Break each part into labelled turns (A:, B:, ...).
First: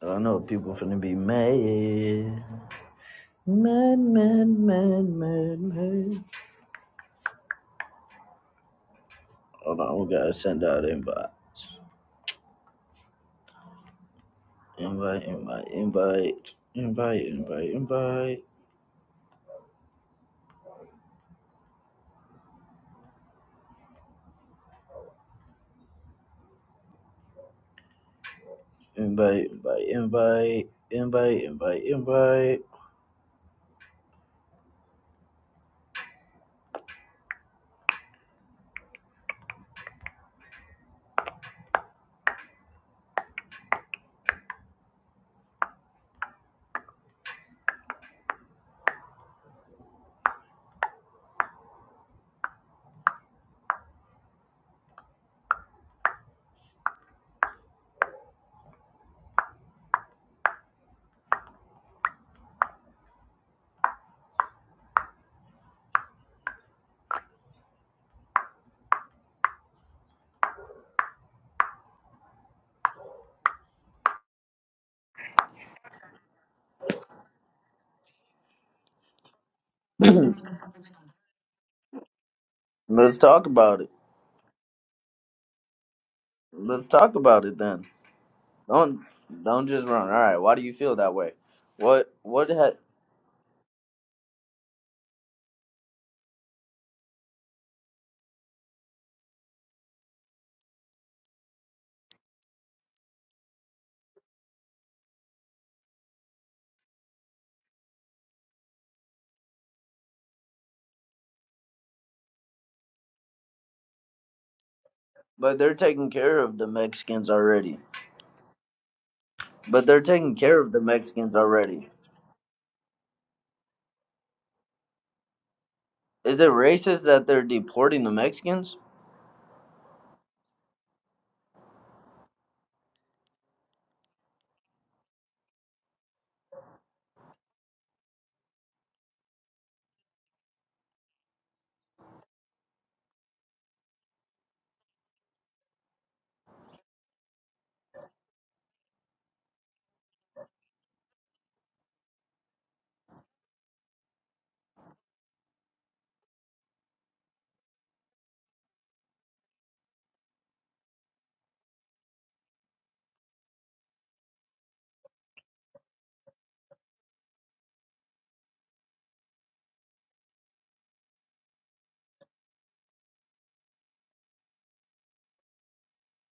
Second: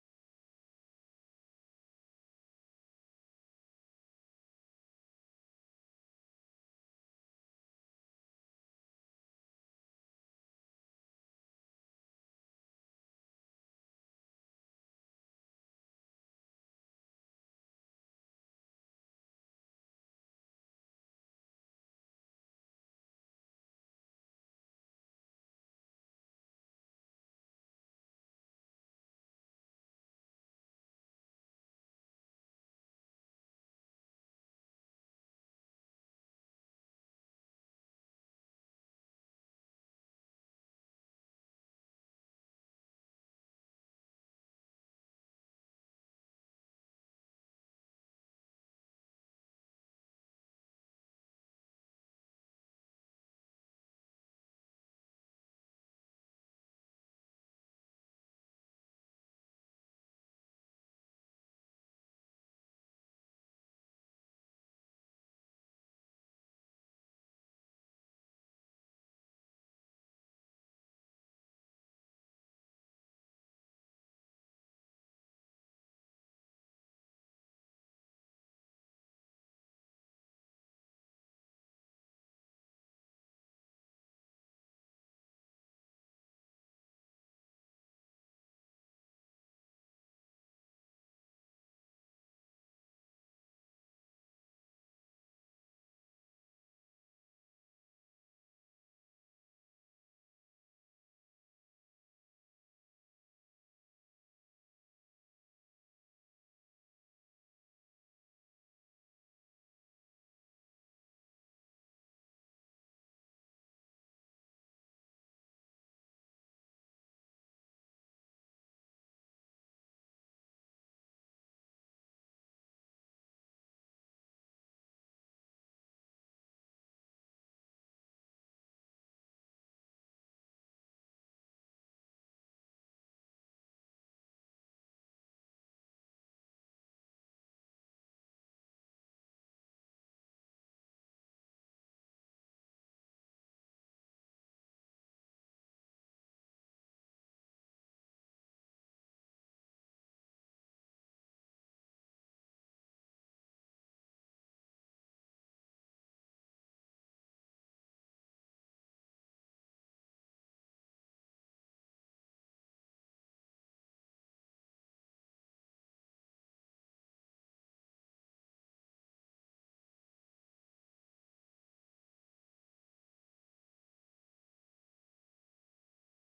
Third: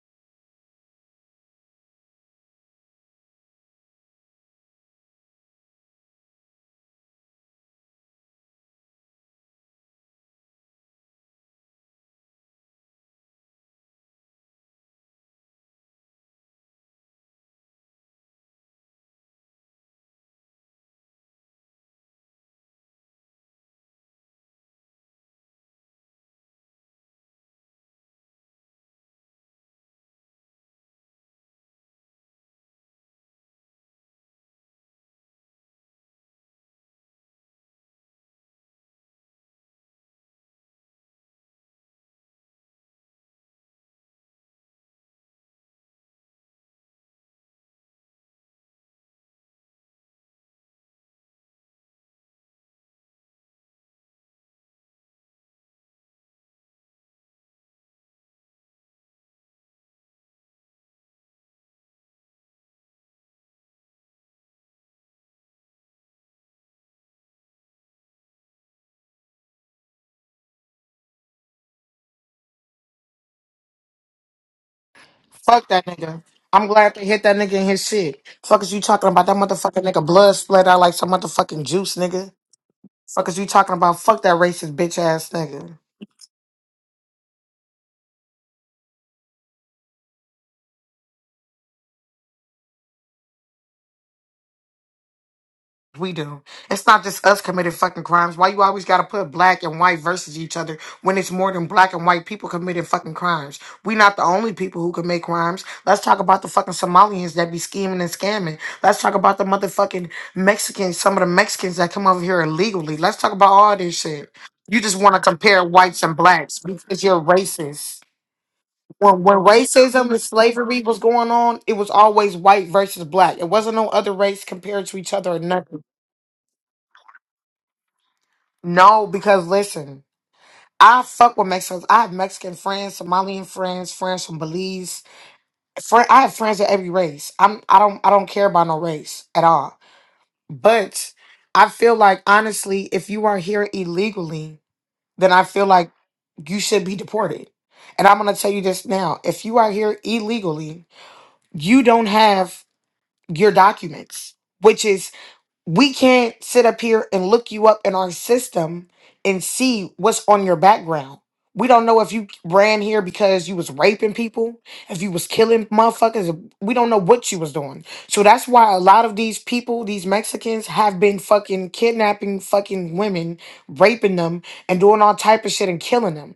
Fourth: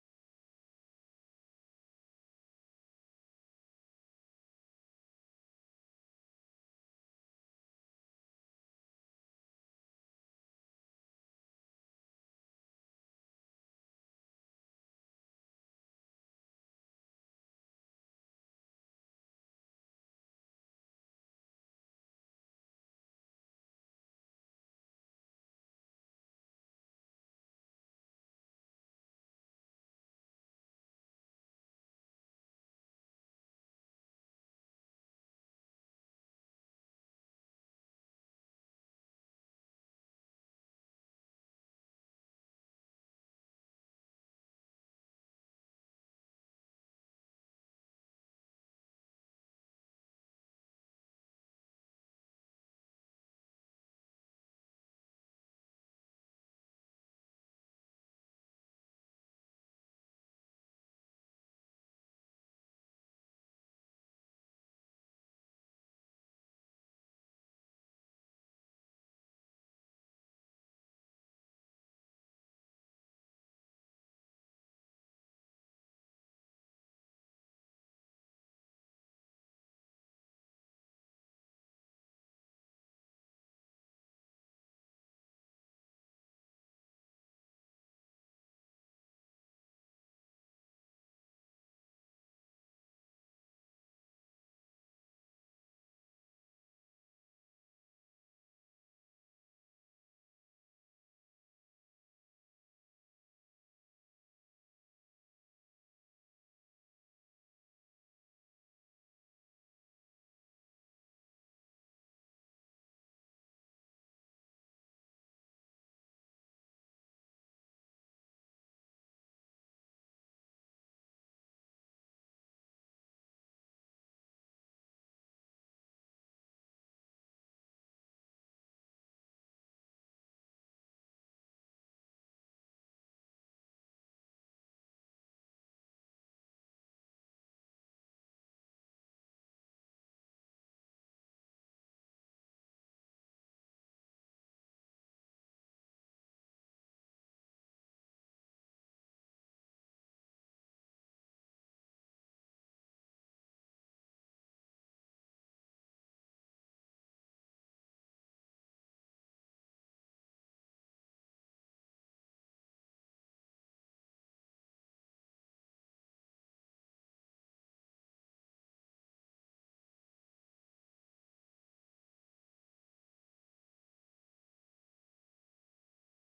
A: I know people finna be mad. Mad, mad, mad, mad, mad. Hold on, we gotta send out invites. Invite, invite, invite. Invite, invite, invite. Invite, invite, invite. Invite, invite, invite.
B: Fuck that nigga. I'm glad they hit that nigga in his shit. Fuck is you talking about? That motherfucking nigga blood split out like some motherfucking juice, nigga.
A: Let's
B: Fuck is you
A: talk
B: talking
A: about it.
B: about? Fuck that racist bitch ass nigga.
A: Let's talk about it then. Don't don't just run. All right. Why do you feel that way? What what ha-
B: We do. It's not just us committing fucking crimes. Why you always gotta put black and white versus each other when it's more than black and white people committing fucking crimes? We not the only people who commit crimes. Let's talk about the fucking Somalians that be scheming and scamming. Let's talk about the motherfucking Mexicans, some of the Mexicans that come over here illegally. Let's talk about all this shit. You just wanna
A: but
B: compare
A: they're
B: whites
A: taking
B: and
A: care
B: blacks
A: of the
B: because you're
A: Mexicans already.
B: racist. When, when
A: But they're
B: racism and
A: taking care of
B: slavery
A: the
B: was going
A: Mexicans
B: on, it
A: already.
B: was always white versus black. It wasn't no other race compared to each other or nothing.
A: Is it racist that they're deporting the Mexicans?
B: No, because listen, I fuck with Mexicans. I have Mexican friends, Somalian friends, friends from Belize. Friend, I have friends of every race. I'm I don't I don't care about no race at all. But I feel like honestly, if you are here illegally, then I feel like you should be deported. And I'm gonna tell you this now. If you are here illegally, you don't have your documents, which is. we can't sit up here and look you up in our system and see what's on your background. We don't know if you ran here because you was raping people, if you was killing motherfuckers. We don't know what you was doing. So that's why a lot of these people, these Mexicans, have been fucking kidnapping fucking women, raping them, and doing all type of shit and killing them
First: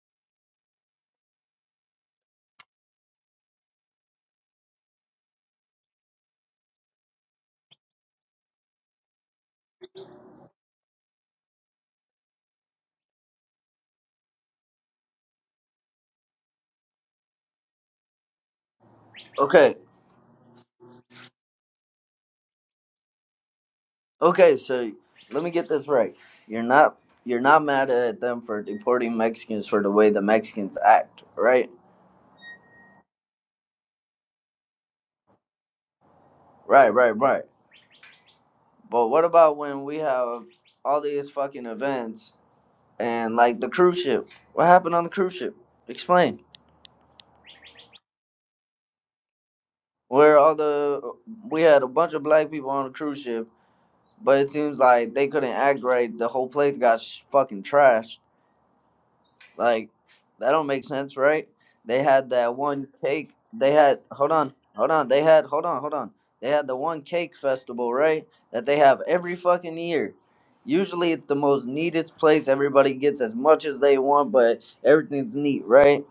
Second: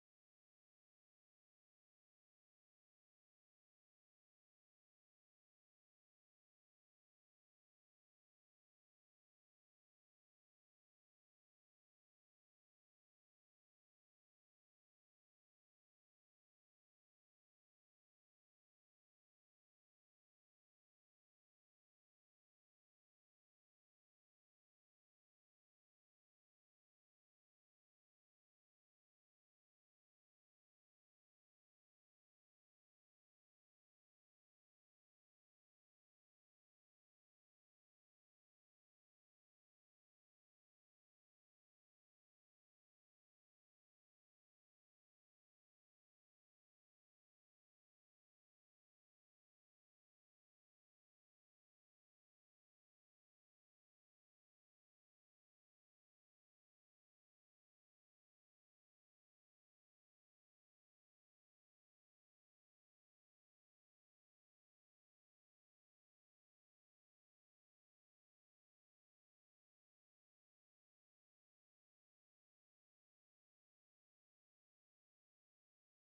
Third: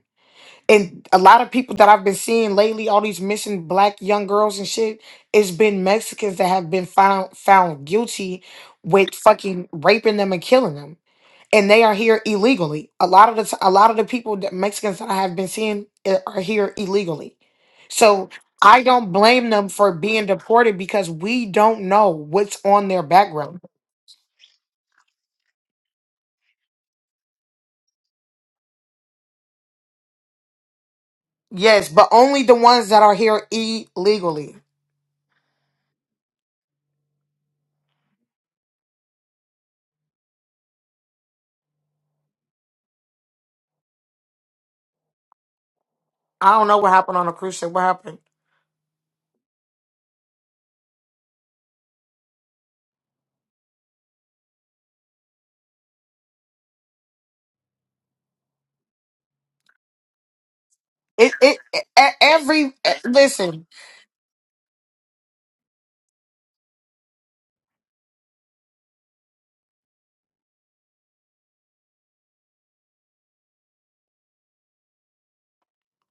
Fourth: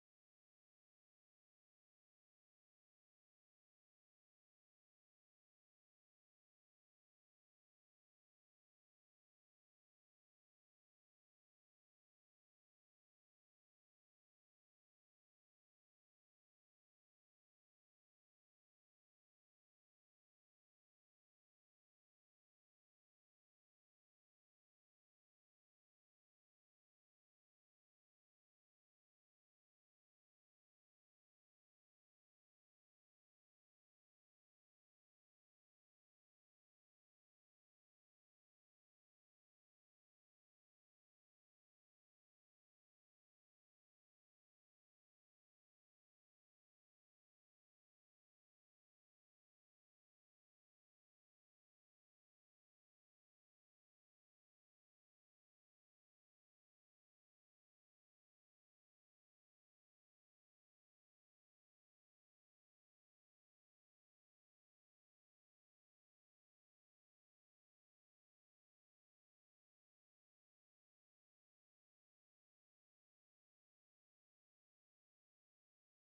B: and a lot of people that I've been seeing lately, all these missing black young girls and shit, it's been Mexicans that have been found found guilty with fucking raping them and killing them, and they are here illegally. A lot of the t- a lot of the people that Mexicans that I have been seeing uh, are here illegally, so I don't blame them
A: Okay,
B: for being deported because we don't know what's on their background.
A: okay. So let me get this right. You're not you're not mad at them for deporting Mexicans for the way the Mexicans act, right?
B: Yes, but only the ones that are here illegally.
A: Right, right, right. But what about when we have all these fucking events and like the cruise ship? What happened on the cruise ship? Explain.
B: I don't know what happened on the cruise ship. What happened?
A: Where all the we had a bunch of black people on the cruise ship, but it seems like they couldn't act right. The whole place got sh- fucking trashed Like that don't make sense,
B: It,
A: right?
B: it, e-
A: They
B: e,
A: had that
B: every
A: one
B: e,
A: cake.
B: listen,
A: They had hold on, hold on. They had hold on, hold on. They had the one cake festival, right? That they have every fucking year. Usually it's the most neatest place. Everybody gets as much as they want, but everything's neat, right?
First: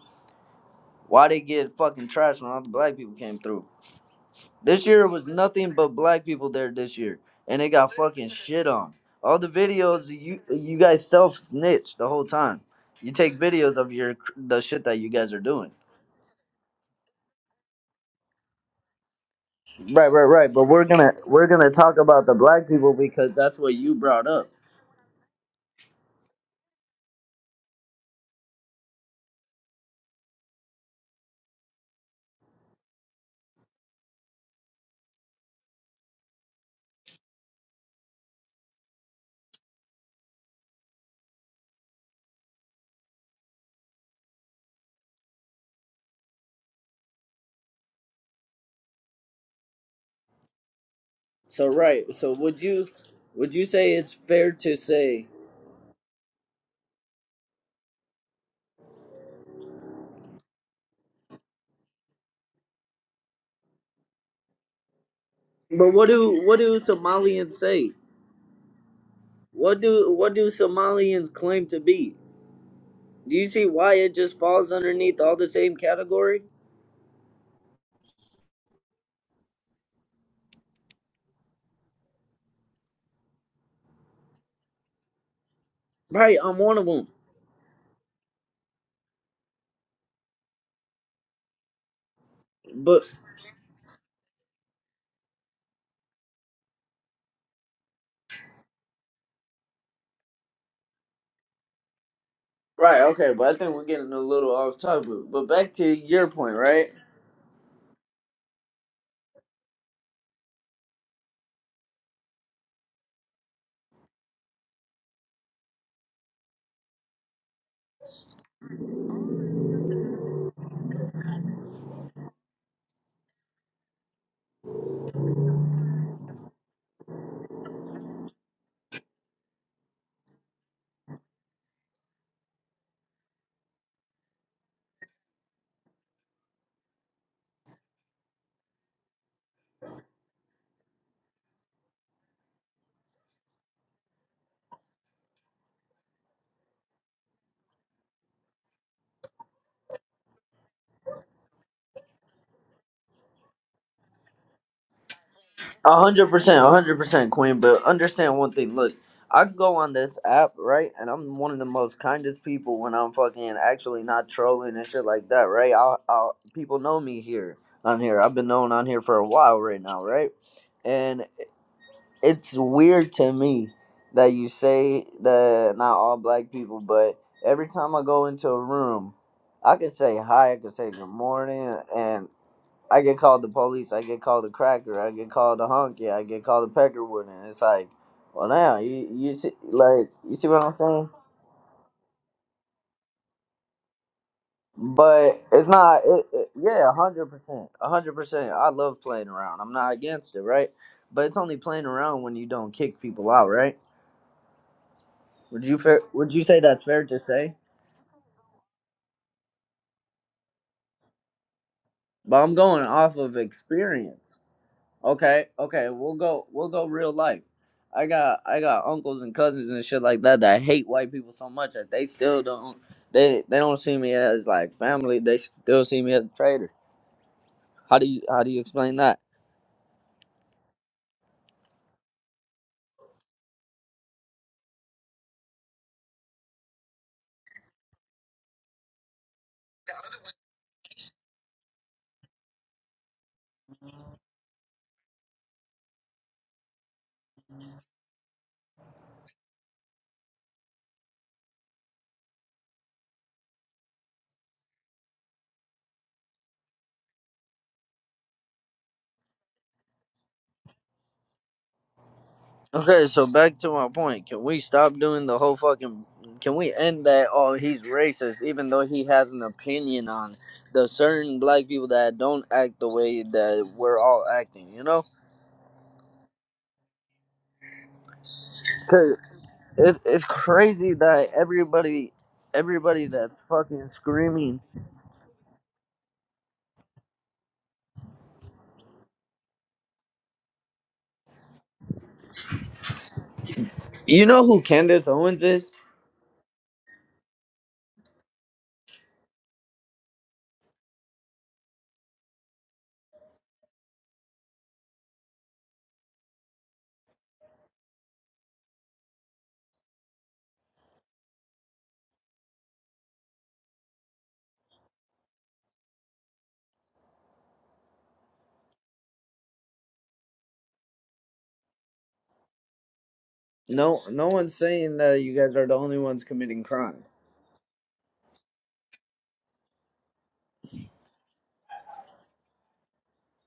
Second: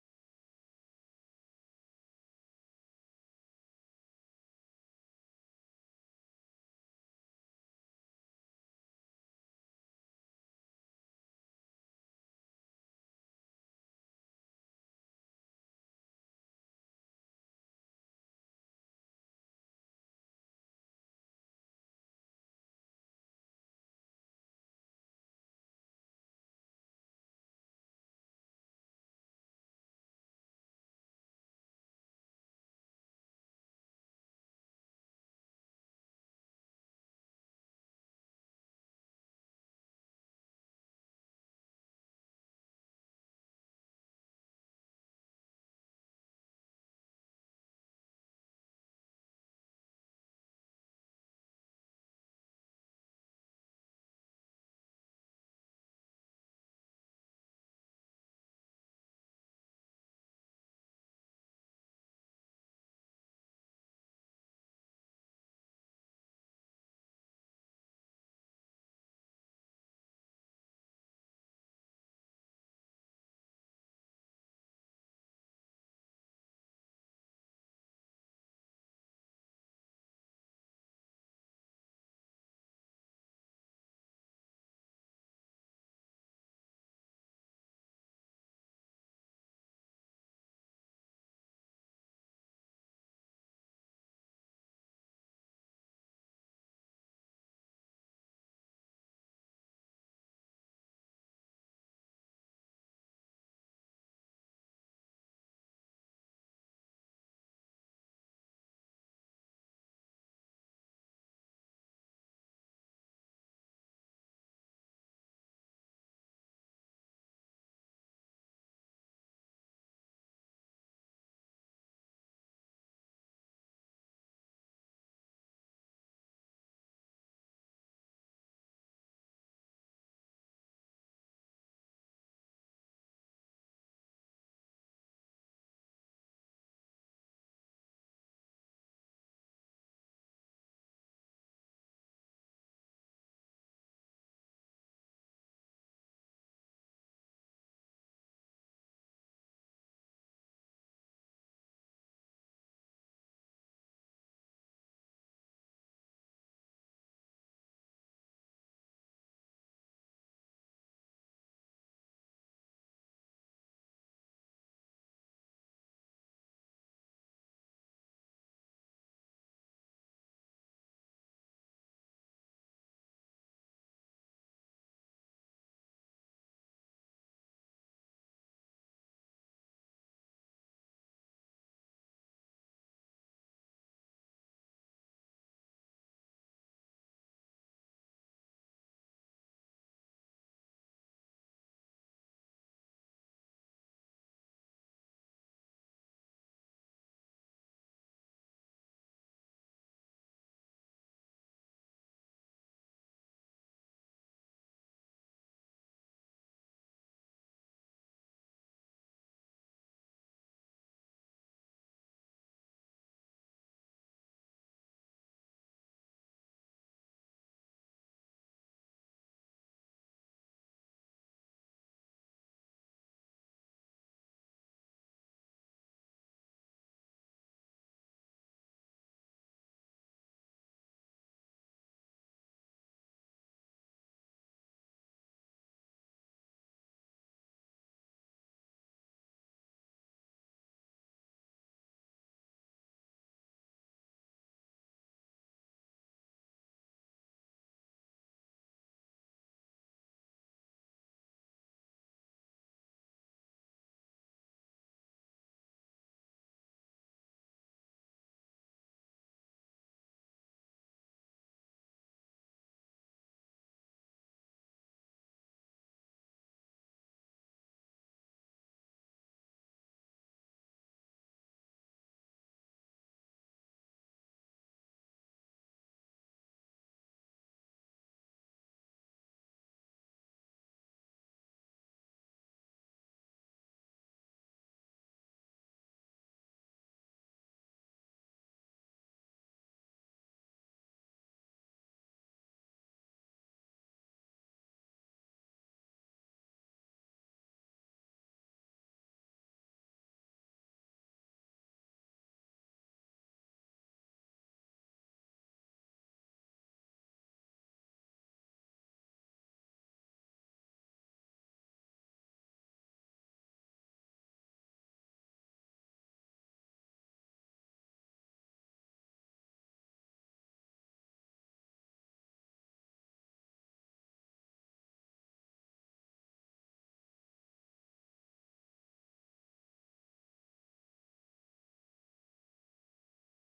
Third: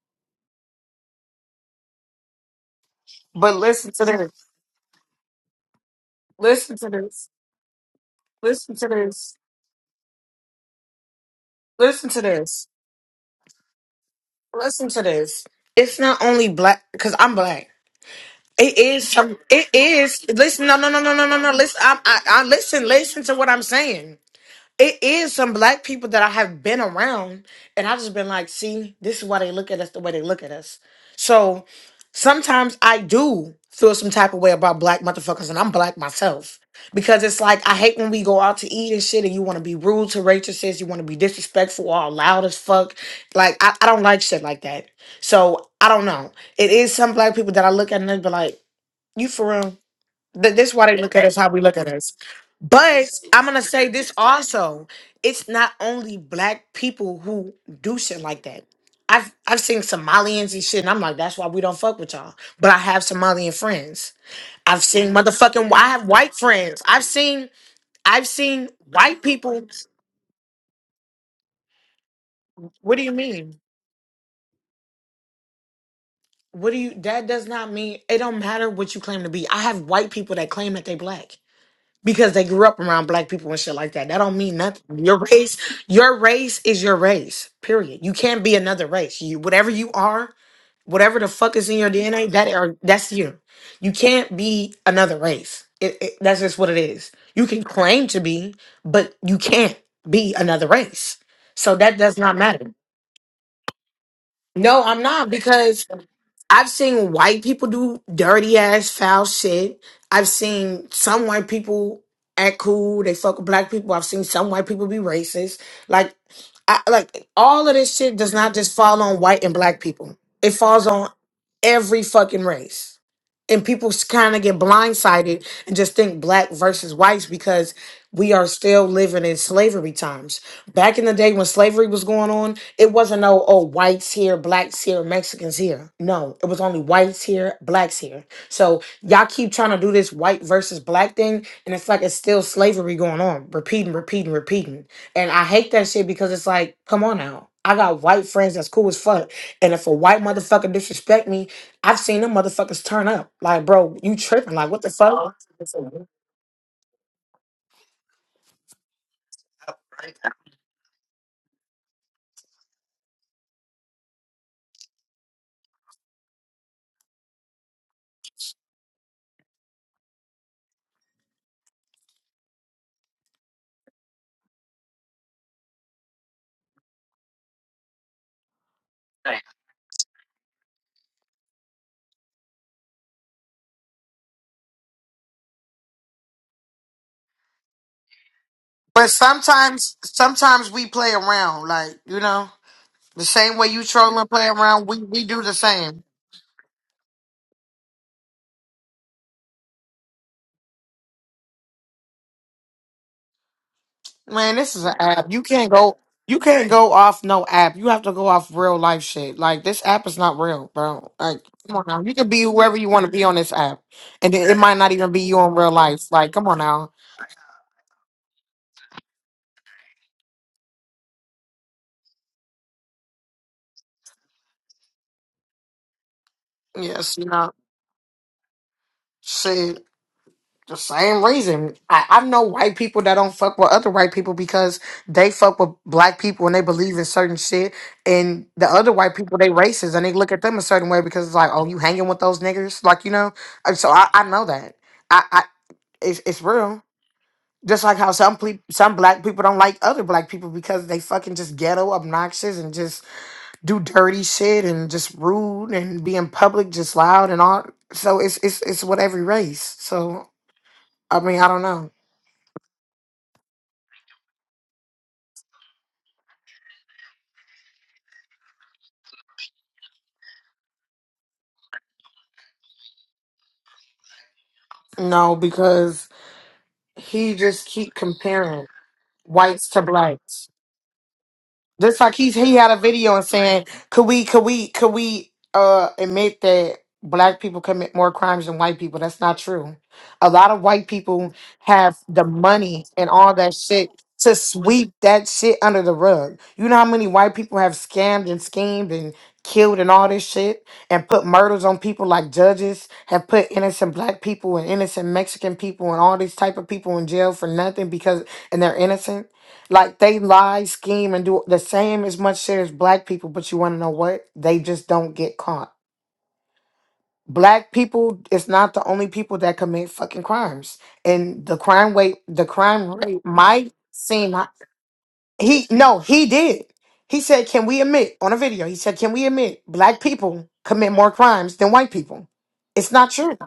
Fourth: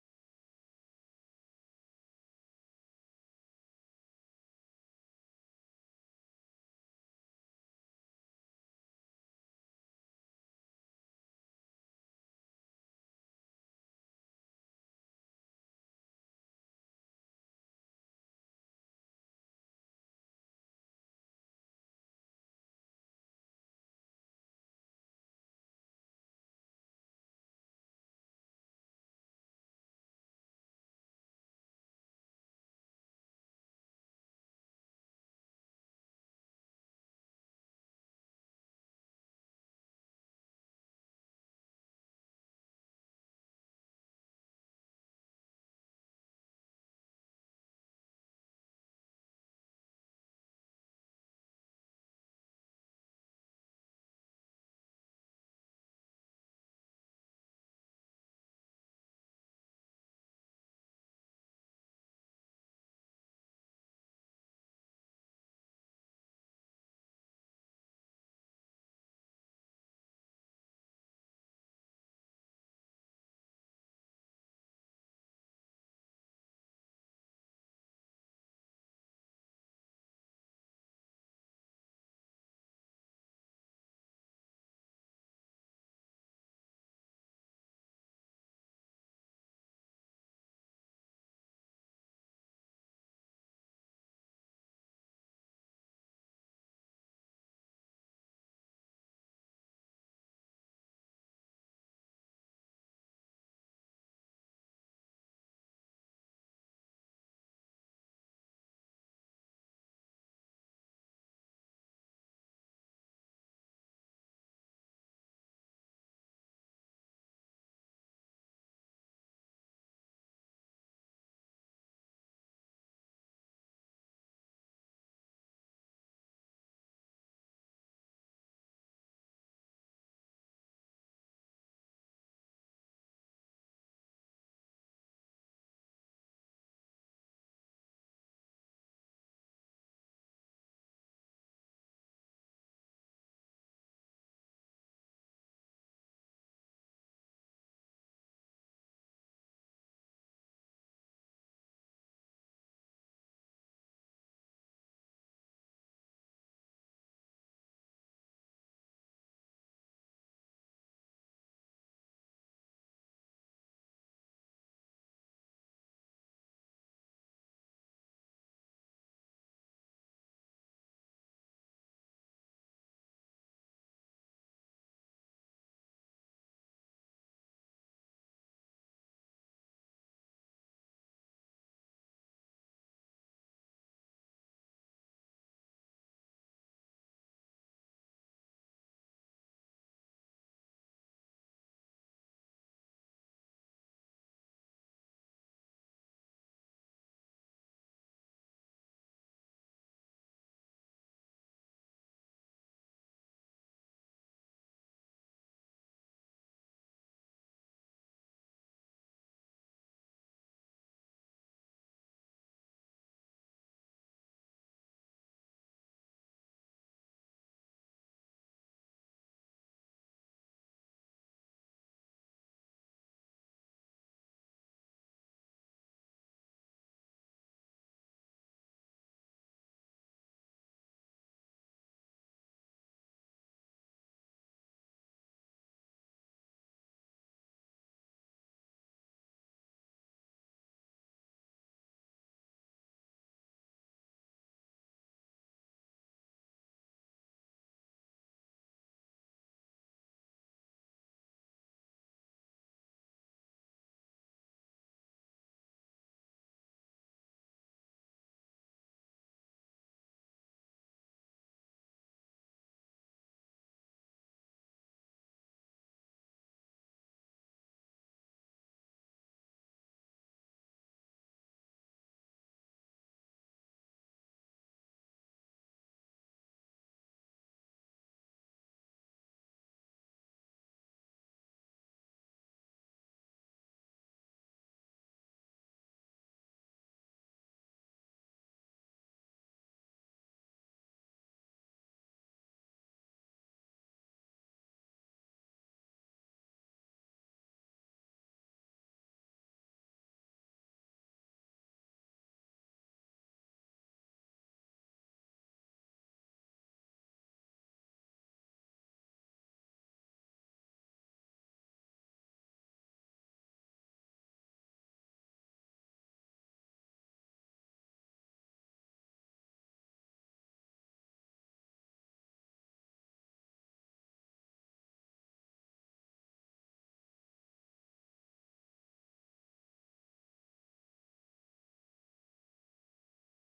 A: Why they get fucking trash when all the black people came
B: but
A: through?
B: listen to this.
A: This year was nothing but black people there
B: Listen to
A: this year,
B: this.
A: and they got fucking shit
B: Listen to
A: on.
B: this.
A: All the videos you you guys self snitch the
B: Listen to
A: whole time.
B: this.
A: You take videos of your the shit
B: Listen
A: that
B: to
A: you guys are
B: this.
A: doing.
B: It's not only black because I'm black. It is some. It
A: Right,
B: is.
A: right, right. But
B: Listen. No.
A: we're
B: No. No.
A: gonna
B: No. No. No.
A: we're
B: No.
A: gonna
B: Listen.
A: talk
B: I, I.
A: about the
B: I.
A: black
B: Listen.
A: people
B: Listen to
A: because
B: what
A: that's
B: I'm
A: what you
B: saying.
A: brought up.
B: it is some black people that I have been around, and I've just been like, see, this is why they look at us the way they look at us. So sometimes I do feel some type of way about black motherfuckers, and I'm black myself. Because it's like I hate when we go out to eat and shit, and you want to be rude to waitresses, you want to be disrespectful, all loud as fuck. Like I, I don't like shit like that. So I don't know. It is some black people that I look at and they be like, "You for real? Th- This is why they look at us how we
A: So
B: look at
A: right.
B: us.
A: So would you
B: But I'm
A: would
B: gonna
A: you
B: say
A: say
B: this
A: it's fair to
B: also.
A: say?
B: It's not only black people who do shit like that. I've I've seen Somalians and shit, and I'm like, that's why we don't fuck with y'all. But I have Somalian friends. I've seen motherfucking. I
A: But
B: have
A: what
B: white
A: do what do
B: friends. I've seen.
A: Somalians say?
B: I've seen white people.
A: What do what do Somalians claim to be?
B: What do you
A: Do you
B: mean?
A: see why it just falls underneath all the same category?
B: What do you? That does not mean. It don't matter what you claim to be. I have white people that claim that they black. because they grew up around black people and shit like that. That don't mean nothing. Your race, your
A: Right, I'm
B: race
A: one
B: is
A: of
B: your
A: them.
B: race. Period. You can't be another race. You whatever you are, whatever the fuck is in your DNA, that are
A: But
B: that's you. You can't be another race. It, it, that's just what it is. You can claim to be, but you can't be another race. So that does not matter.
A: right, okay, but I think we're getting a little off
B: No, I'm
A: topic.
B: not
A: But back
B: because
A: to your point,
B: I've
A: right?
B: seen white people do dirty ass foul shit. I've seen some white people act cool. They fuck with black people. I've seen some white people be racist. Like, I, like all of this shit does not just fall on white and black people. It falls on every fucking race. And people kind of get blindsided and just think black versus whites because we are still living in slavery times. Back in the day when slavery was going on, it wasn't no, oh, whites here, blacks here, Mexicans here. No, it was only whites here, blacks here. So y'all keep trying to do this white versus black thing, and it's like it's still slavery going on, repeating, repeating, repeating. And I hate that shit because it's like, come on now. I got white friends that's cool as fuck. And if a white motherfucker disrespect me, I've seen them motherfuckers turn up. Like, bro, you tripping. Like, what the fuck?
A: A hundred percent, a hundred percent, Queen. But understand one thing. Look, I go on this app, right, and I'm one of the most kindest people when I'm fucking actually not trolling and shit like that, right? I'll, I'll people know me here on here. I've been known on here for a while right now, right? and. it's weird to me that you say that not all black people, but every time I go into a room, I can say hi, I can say good morning, and I get called the police, I get called a cracker, I get called a honky, I get called a peckerwood, and it's like, well, now you
B: But
A: you see
B: sometimes,
A: like you see what
B: sometimes
A: I'm
B: we
A: saying.
B: play around, like you know, the same way you troll and play around. We we do
A: But
B: the
A: it's
B: same.
A: not, it, it, yeah, a hundred percent, a hundred percent. I love playing around. I'm not against it, right? But it's only playing around when you don't kick people out, right?
B: Man, this is an app. You
A: Would
B: can't
A: you
B: go.
A: fair, would
B: You
A: you say
B: can't
A: that's
B: go
A: fair to
B: off no
A: say?
B: app. You have to go off real life shit. Like this app is not real, bro. Like come on now. You can be
A: But I'm
B: whoever
A: going
B: you want to
A: off
B: be on
A: of
B: this app, and
A: experience.
B: it it might not even be you
A: Okay,
B: in real
A: okay,
B: life.
A: we'll
B: Like
A: go
B: come on
A: we'll go
B: now.
A: real life. I got I got uncles and cousins and shit like that that hate white people so much that they still don't they they don't see me as like family. They still see me as a traitor.
B: Yes, you know,
A: How do you how do you explain that?
B: shit. The same reason. I, I know white people that don't fuck with other white people because they fuck with black people and they believe in certain shit. And the other white people, they racist and they look at them a certain way because it's like, oh, you hanging with those niggas? Like, you know? And so I, I know that. I It's it's real. Just like how some people, some black people don't like other black people because they fucking just ghetto, obnoxious, and just do dirty shit and just rude and be in public just loud and all. So it's it's it's with every race. So I mean, I don't know.
A: Okay, so back to my point. Can we stop doing the whole fucking? Can we end that? Oh, he's racist, even though he has an opinion on the certain black people that don't act the way that we're all acting. You know,
B: No, because he just keep comparing
A: because
B: whites to
A: it's it's
B: blacks.
A: crazy that
B: Just
A: everybody,
B: like he's he had a
A: everybody
B: video and
A: that's
B: saying,
A: fucking
B: could we could
A: screaming.
B: we could we uh admit that black people commit more crimes than white people? That's not true. A lot of white people have the money and all that shit
A: You
B: to
A: know who
B: sweep
A: Candace
B: that
A: Owens
B: shit
A: is?
B: under the rug. You know how many white people have scammed and schemed and killed and all this shit and put murders on people like judges have put innocent black people and innocent Mexican people and all these type of people in jail for nothing because and they're innocent like they lie, scheme, and do the same as much shit as black people, but you want to know what? They just don't get caught. Black people is not the only people that commit fucking crimes, and the crime rate, the crime rate might
A: No, no
B: seem high.
A: one's saying that you guys
B: he
A: are the only
B: no
A: ones
B: he
A: committing
B: did.
A: crime.
B: He said, "Can we admit on a video?" He said, "Can we admit black people commit more crimes than white people?" It's not true.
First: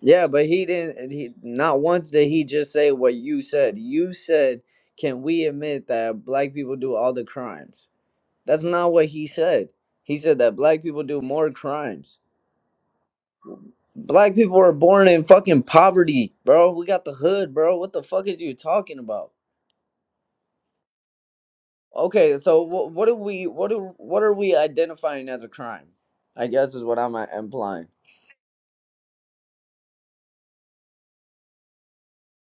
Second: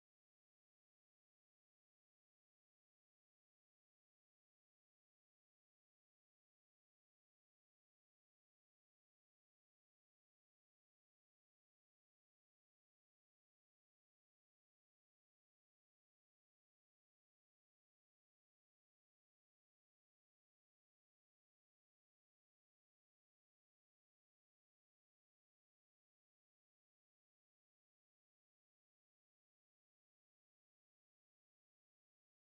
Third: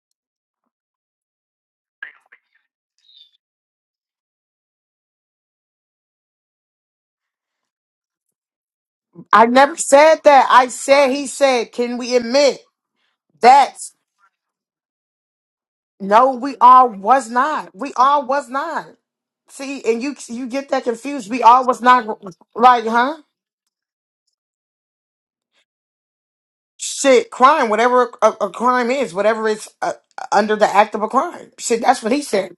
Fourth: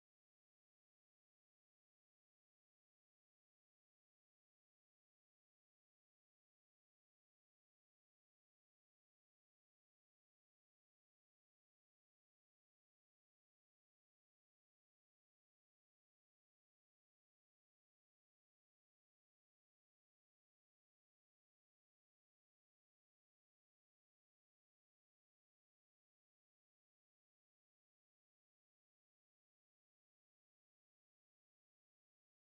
A: Yeah, but he didn't. He not once did he just say what you said. You said, "Can we admit that black people do all the crimes?" That's not what he
B: I
A: said.
B: never
A: He
B: said
A: said
B: that.
A: that
B: I
A: black people
B: said
A: do
B: he
A: more
B: said, "Can we
A: crimes.
B: admit that?"
A: Black people are born in fucking
B: No,
A: poverty,
B: we
A: bro. We
B: all
A: got the
B: was
A: hood,
B: not.
A: bro.
B: We
A: What the
B: all
A: fuck is
B: was
A: you
B: not.
A: talking about?
B: See, and you you get that confused. We all was not
A: Okay, so
B: like,
A: wh- what do
B: huh?
A: we what do what are we identifying as a crime? I guess is what I'm uh,
B: Shit, crime,
A: implying.
B: whatever a, a crime is, whatever it's uh, under the act of a crime. Shit, that's what he said.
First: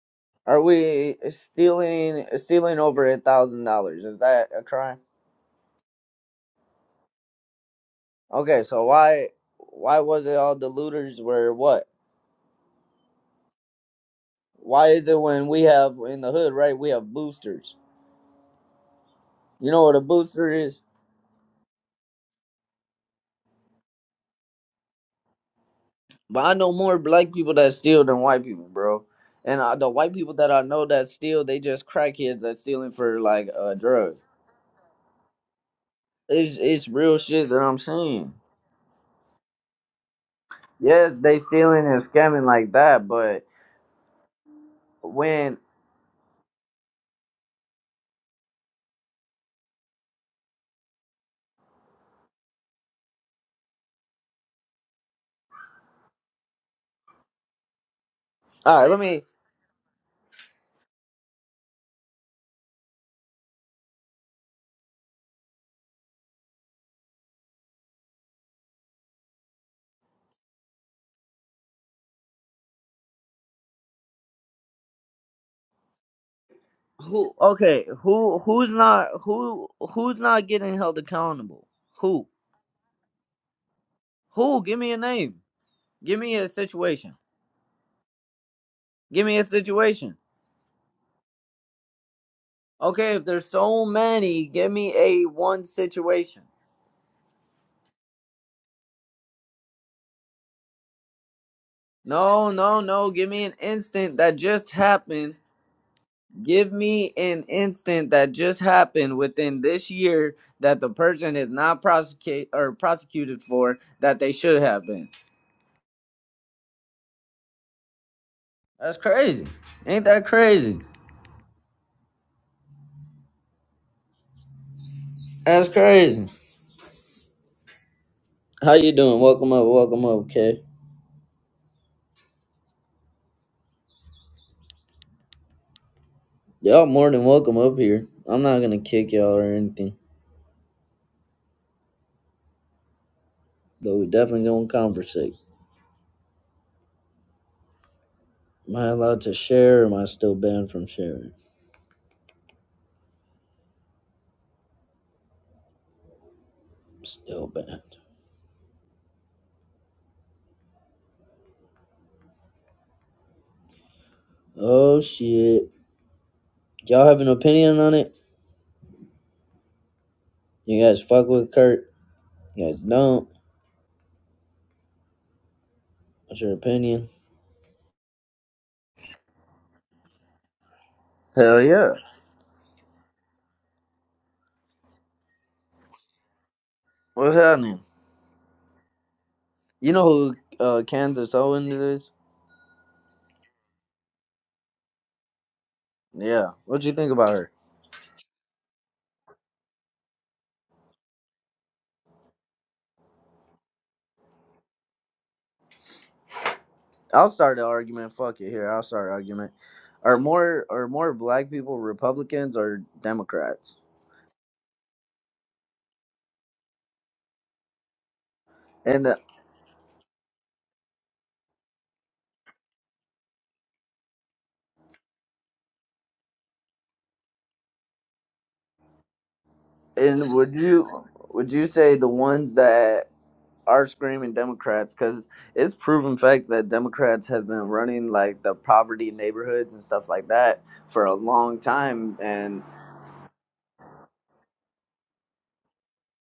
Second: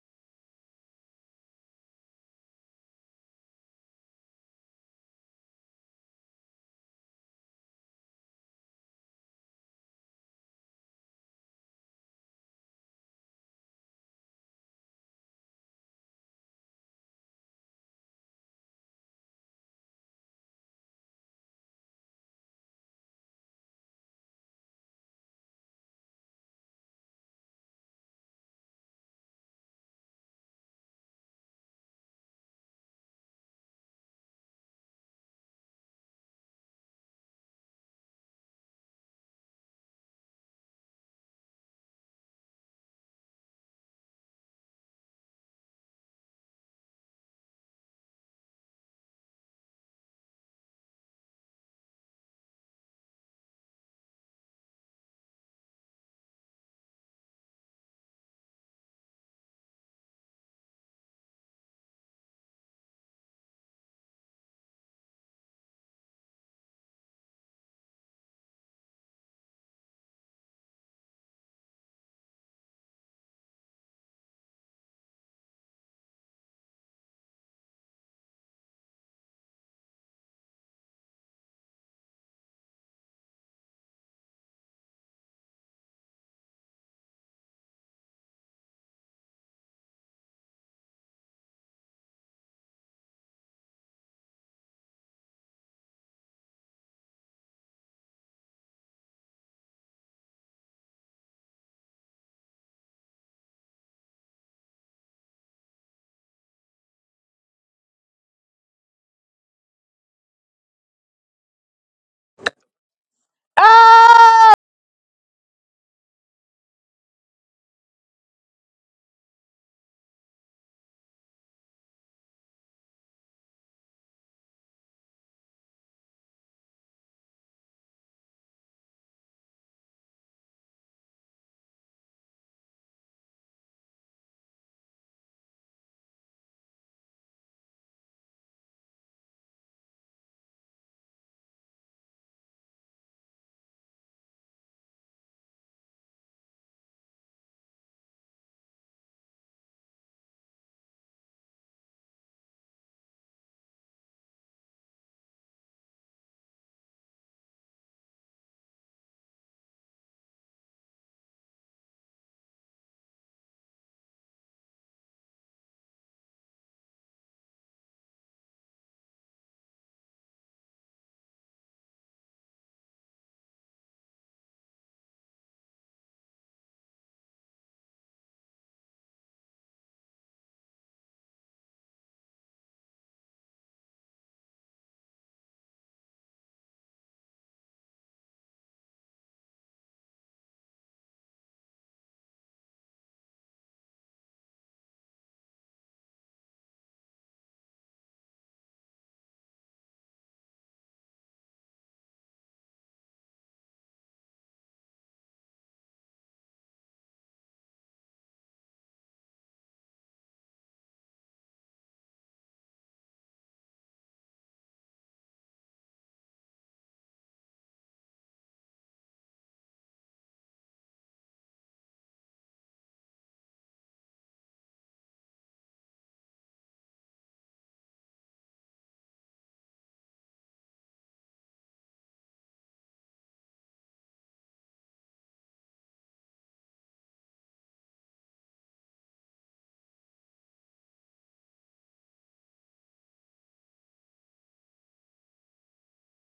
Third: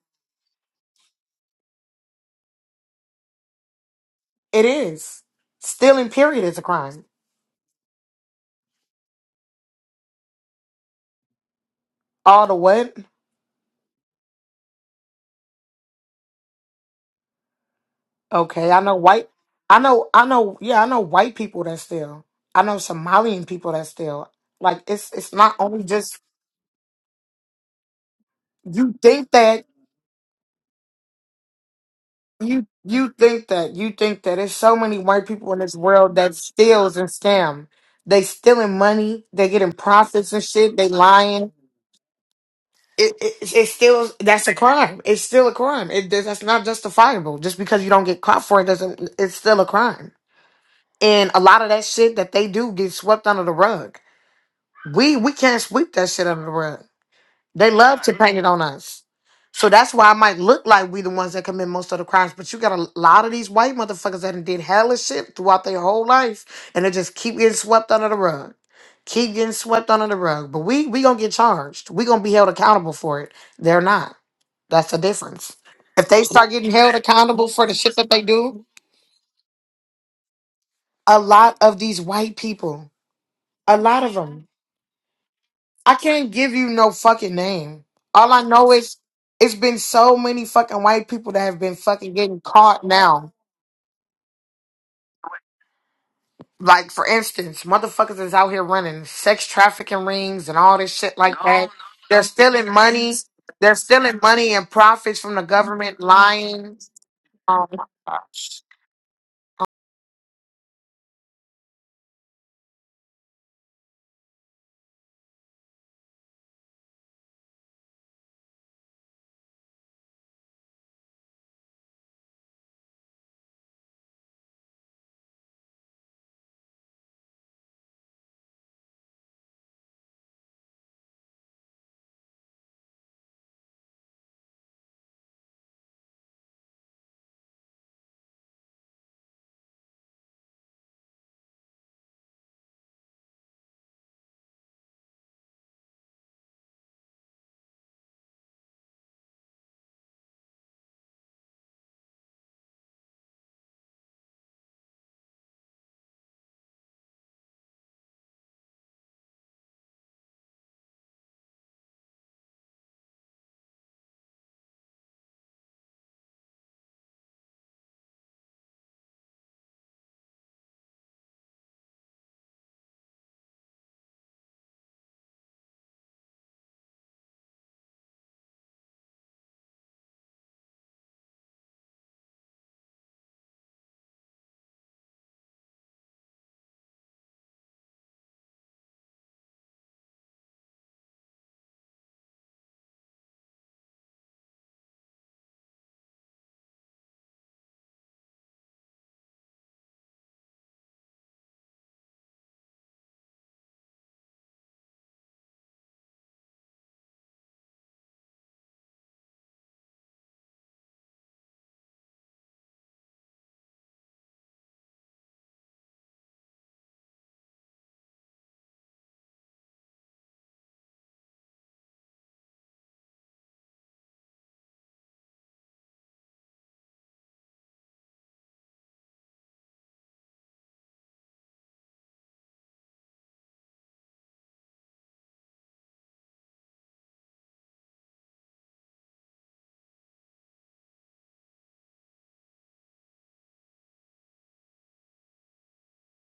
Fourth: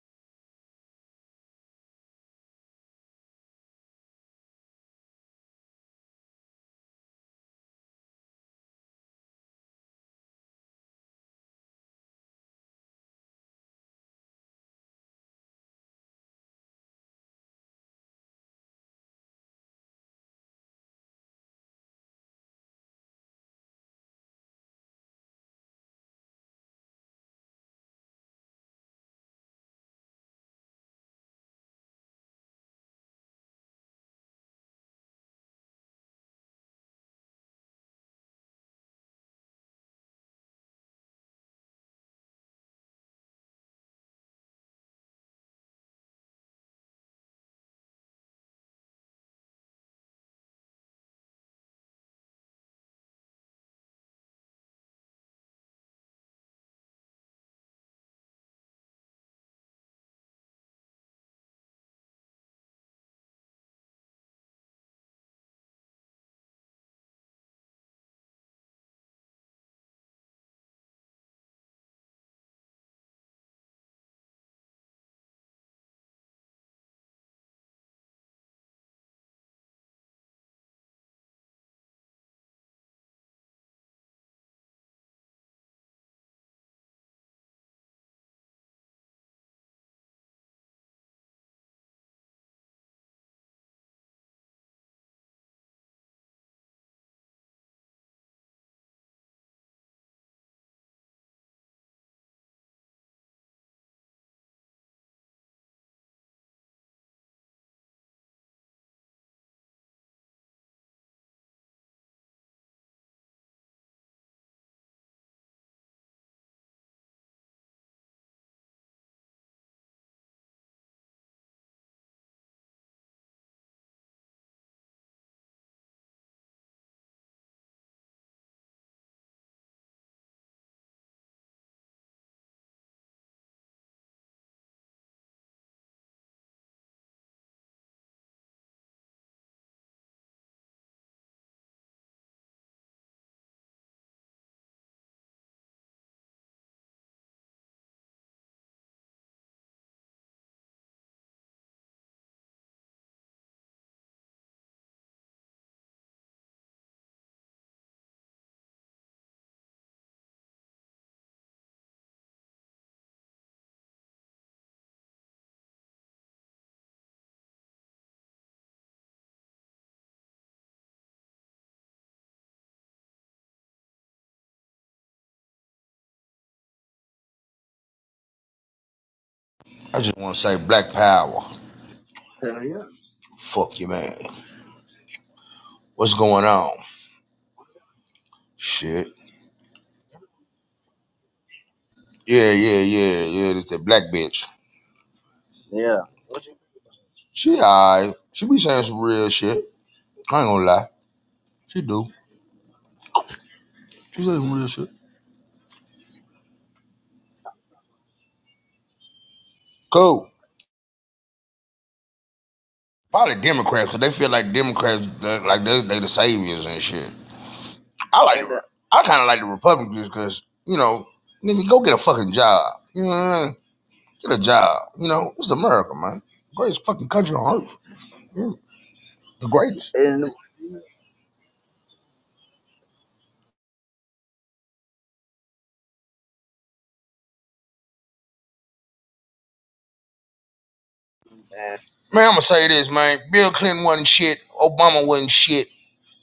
A: Are we stealing stealing over a thousand dollars? Is that a
B: It
A: crime?
B: is stealing. Period is a crime.
A: Okay, so why why was it all the looters were what?
B: All the what?
A: Why is it when we have in the hood, right? We have boosters.
B: Okay, I know white.
A: You
B: I
A: know what a
B: know. I
A: booster
B: know.
A: is?
B: Yeah, I know white people that steal. I know Somalian people that steal. Like it's it's not only just
A: But I know more black people that steal than white people,
B: you
A: bro.
B: think that
A: And uh, the white people that I know that steal, they just crackheads that
B: you
A: stealing
B: you
A: for
B: think
A: like
B: that
A: uh
B: you think
A: drugs.
B: that there's so many white people in this world that
A: It's it's
B: steals and
A: real shit that
B: scam.
A: I'm
B: They
A: seeing.
B: stealing money. They getting profits and shit. They
A: Yes, they
B: lying.
A: stealing and scamming like that,
B: It
A: but
B: it, it still that's a crime. It's still a
A: when
B: crime. It that's not justifiable. Just because you don't get caught for it doesn't. It's still a crime. And a lot of that shit that they do get swept under the rug. We we can't sweep that shit under the rug. They love to paint it on
A: all right, let
B: us.
A: me
B: So that's why I might look like we the ones that commit most of the crimes. But you got a lot of these white motherfuckers that done did hellish shit throughout their whole life. And they just keep getting swept under the rug. Keep getting swept under the rug. But we we gonna get charged. We gonna be held accountable for it. They're not. That's the difference. If they start getting held
A: who
B: accountable for the
A: okay
B: shit that they
A: who
B: do,
A: who's not who who's not getting held
B: a lot
A: accountable?
B: of these
A: Who?
B: white people, a lot of them.
A: Who? Give me a name.
B: I
A: Give
B: can't
A: me a
B: give you no
A: situation.
B: fucking name. All I know is
A: Give me a
B: it's been so
A: situation.
B: many fucking white people that have been fucking getting caught
A: Okay, if
B: now.
A: there's so many, give me a one situation.
B: Like for instance, motherfuckers is out here running sex trafficking rings and all this shit like that. They're
A: No,
B: stealing
A: no, no.
B: money.
A: Give me an
B: They're
A: instant
B: stealing
A: that
B: money and
A: just
B: profits
A: happened.
B: from the government,
A: Give
B: lying.
A: me an
B: Oh my
A: instant that
B: gosh.
A: just happened within this year that the person is not prosecute or prosecuted for that they
C: Ah!
A: should have been. That's crazy. Ain't that crazy? That's crazy. How you doing? Welcome up. Welcome up, okay? Y'all more than welcome up here. I'm not gonna kick y'all or anything. but we definitely gonna conversate. Am I allowed to share or am I still banned from sharing? I'm Still banned. Oh shit. Y'all have an opinion on it? You guys fuck with Kurt? You guys don't? What's your opinion?
D: I just want to say Black Power.
A: Hell yeah.
D: Fuck you, man. What's going on?
A: What's happening?
D: Shit.
A: You know who uh, Kansas Owens is?
D: Yeah, yeah, yeah, yeah. This that black bitch.
A: Yeah. What'd you think about her?
D: She alright. She be saying some real shit. I ain't gonna lie. She do. She say some real shit.
A: I'll start the argument. Fuck it. Here, I'll start an argument. Are
D: Cool.
A: more are more black people Republicans or
D: Probably
A: Democrats?
D: Democrats, cause they feel like Democrats, they- like they they the saviors and shit. I like, the, I
A: And the,
D: kind of like the Republicans, cause you know, nigga, go get a fucking job. You know, what I mean? get a job. You know, it's America, man. Greatest fucking country on earth. Mm, The greatest.
A: and would you would you say the ones that are screaming Democrats because it's proven facts that Democrats have been running like the poverty neighborhoods and stuff like that for a long time,
D: Man, I'm gonna
A: and
D: say this, man. Bill Clinton wasn't shit. Obama wasn't shit.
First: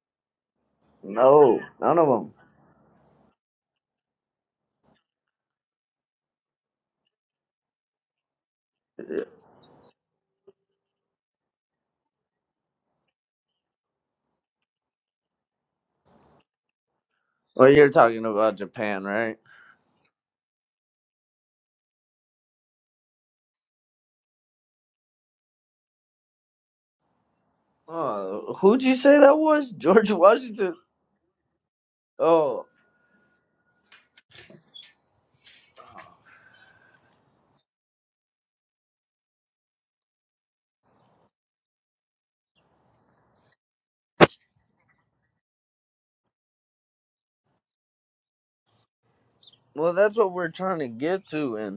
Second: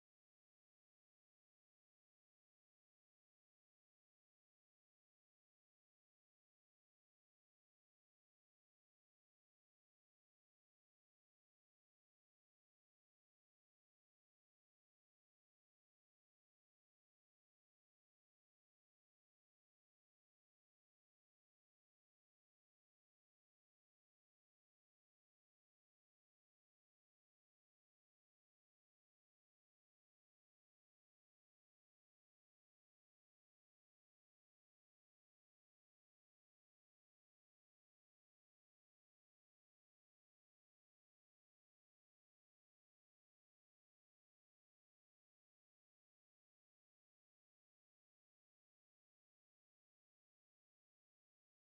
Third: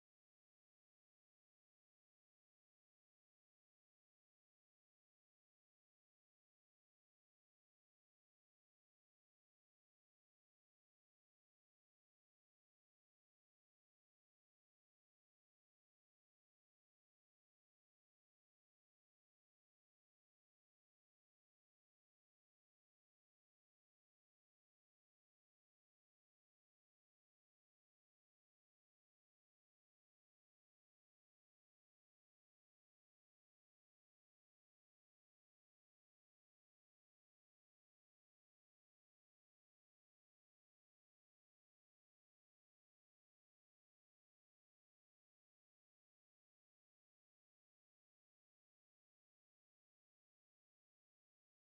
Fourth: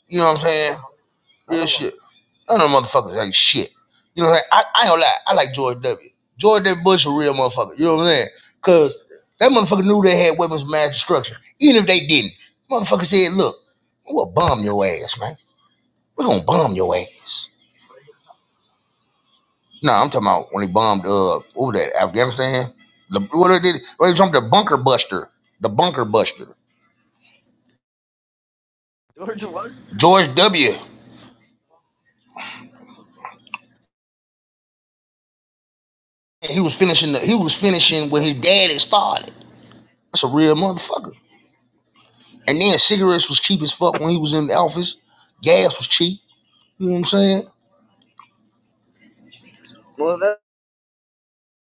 D: You know what I'm saying?
A: no,
D: Real shit.
A: none of them.
D: None of them motherfuckers ain't shit. You know what I'm saying? I, I ain't gonna lie. I like George W. George W. Bush a real motherfucker. You know what I'm saying? Cause that motherfucker knew they had weapons of mass destruction. Even if they didn't, motherfucker said, "Look, we'll bomb your ass, man. We're gonna bomb your ass."
A: Well, you're talking about Japan, right?
D: Nah, I'm talking about when they bombed uh over that Afghanistan. The, what they did? They jumped the bunker buster. The bunker buster.
A: Oh, who'd you say that was? George
D: George W.
A: Washington. Oh,
D: And he was finishing. The, he was finishing where his dad had started. That's a real motherfucker. And then cigarettes was cheap as fuck when he was in the office. Gas was cheap. You know what I'm saying?
A: well, that's what we're trying to get to,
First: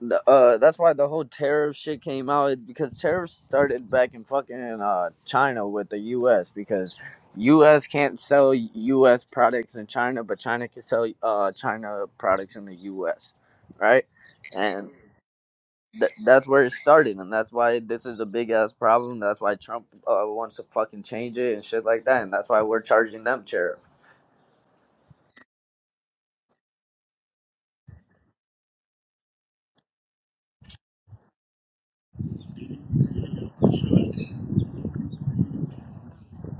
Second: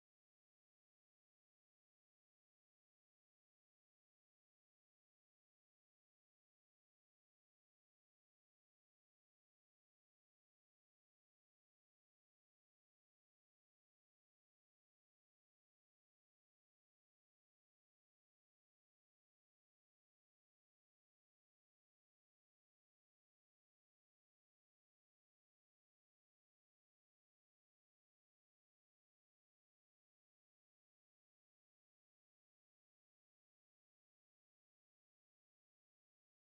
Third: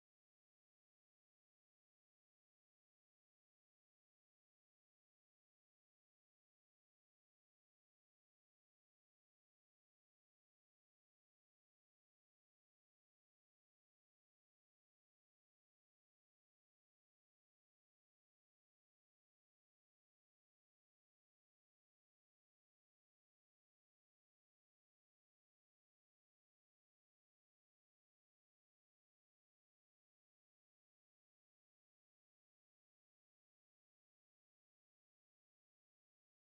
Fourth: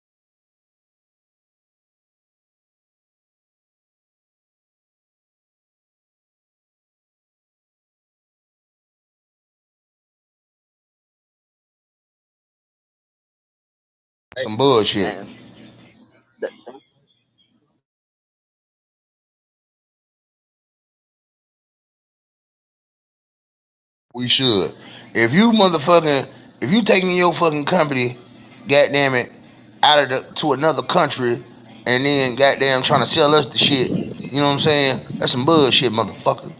A: The, uh, that's why the whole tariff shit came out. It's because tariffs started back in fucking uh, China with the U.S. because U.S. can't sell U.S. products in China, but China can sell uh, China products in the U.S. Right,
D: Some
A: and
D: bullshit.
A: th- that's where it started, and that's why this is a big ass problem. That's why Trump uh, wants to fucking change it and shit like that, and that's why we're charging them tariff.
D: We should. If you motherfucking, if you taking your fucking company, goddamn it, out of the to another country, and then goddamn trying to sell us the shit. You know what I'm saying? That's some bullshit, motherfucker.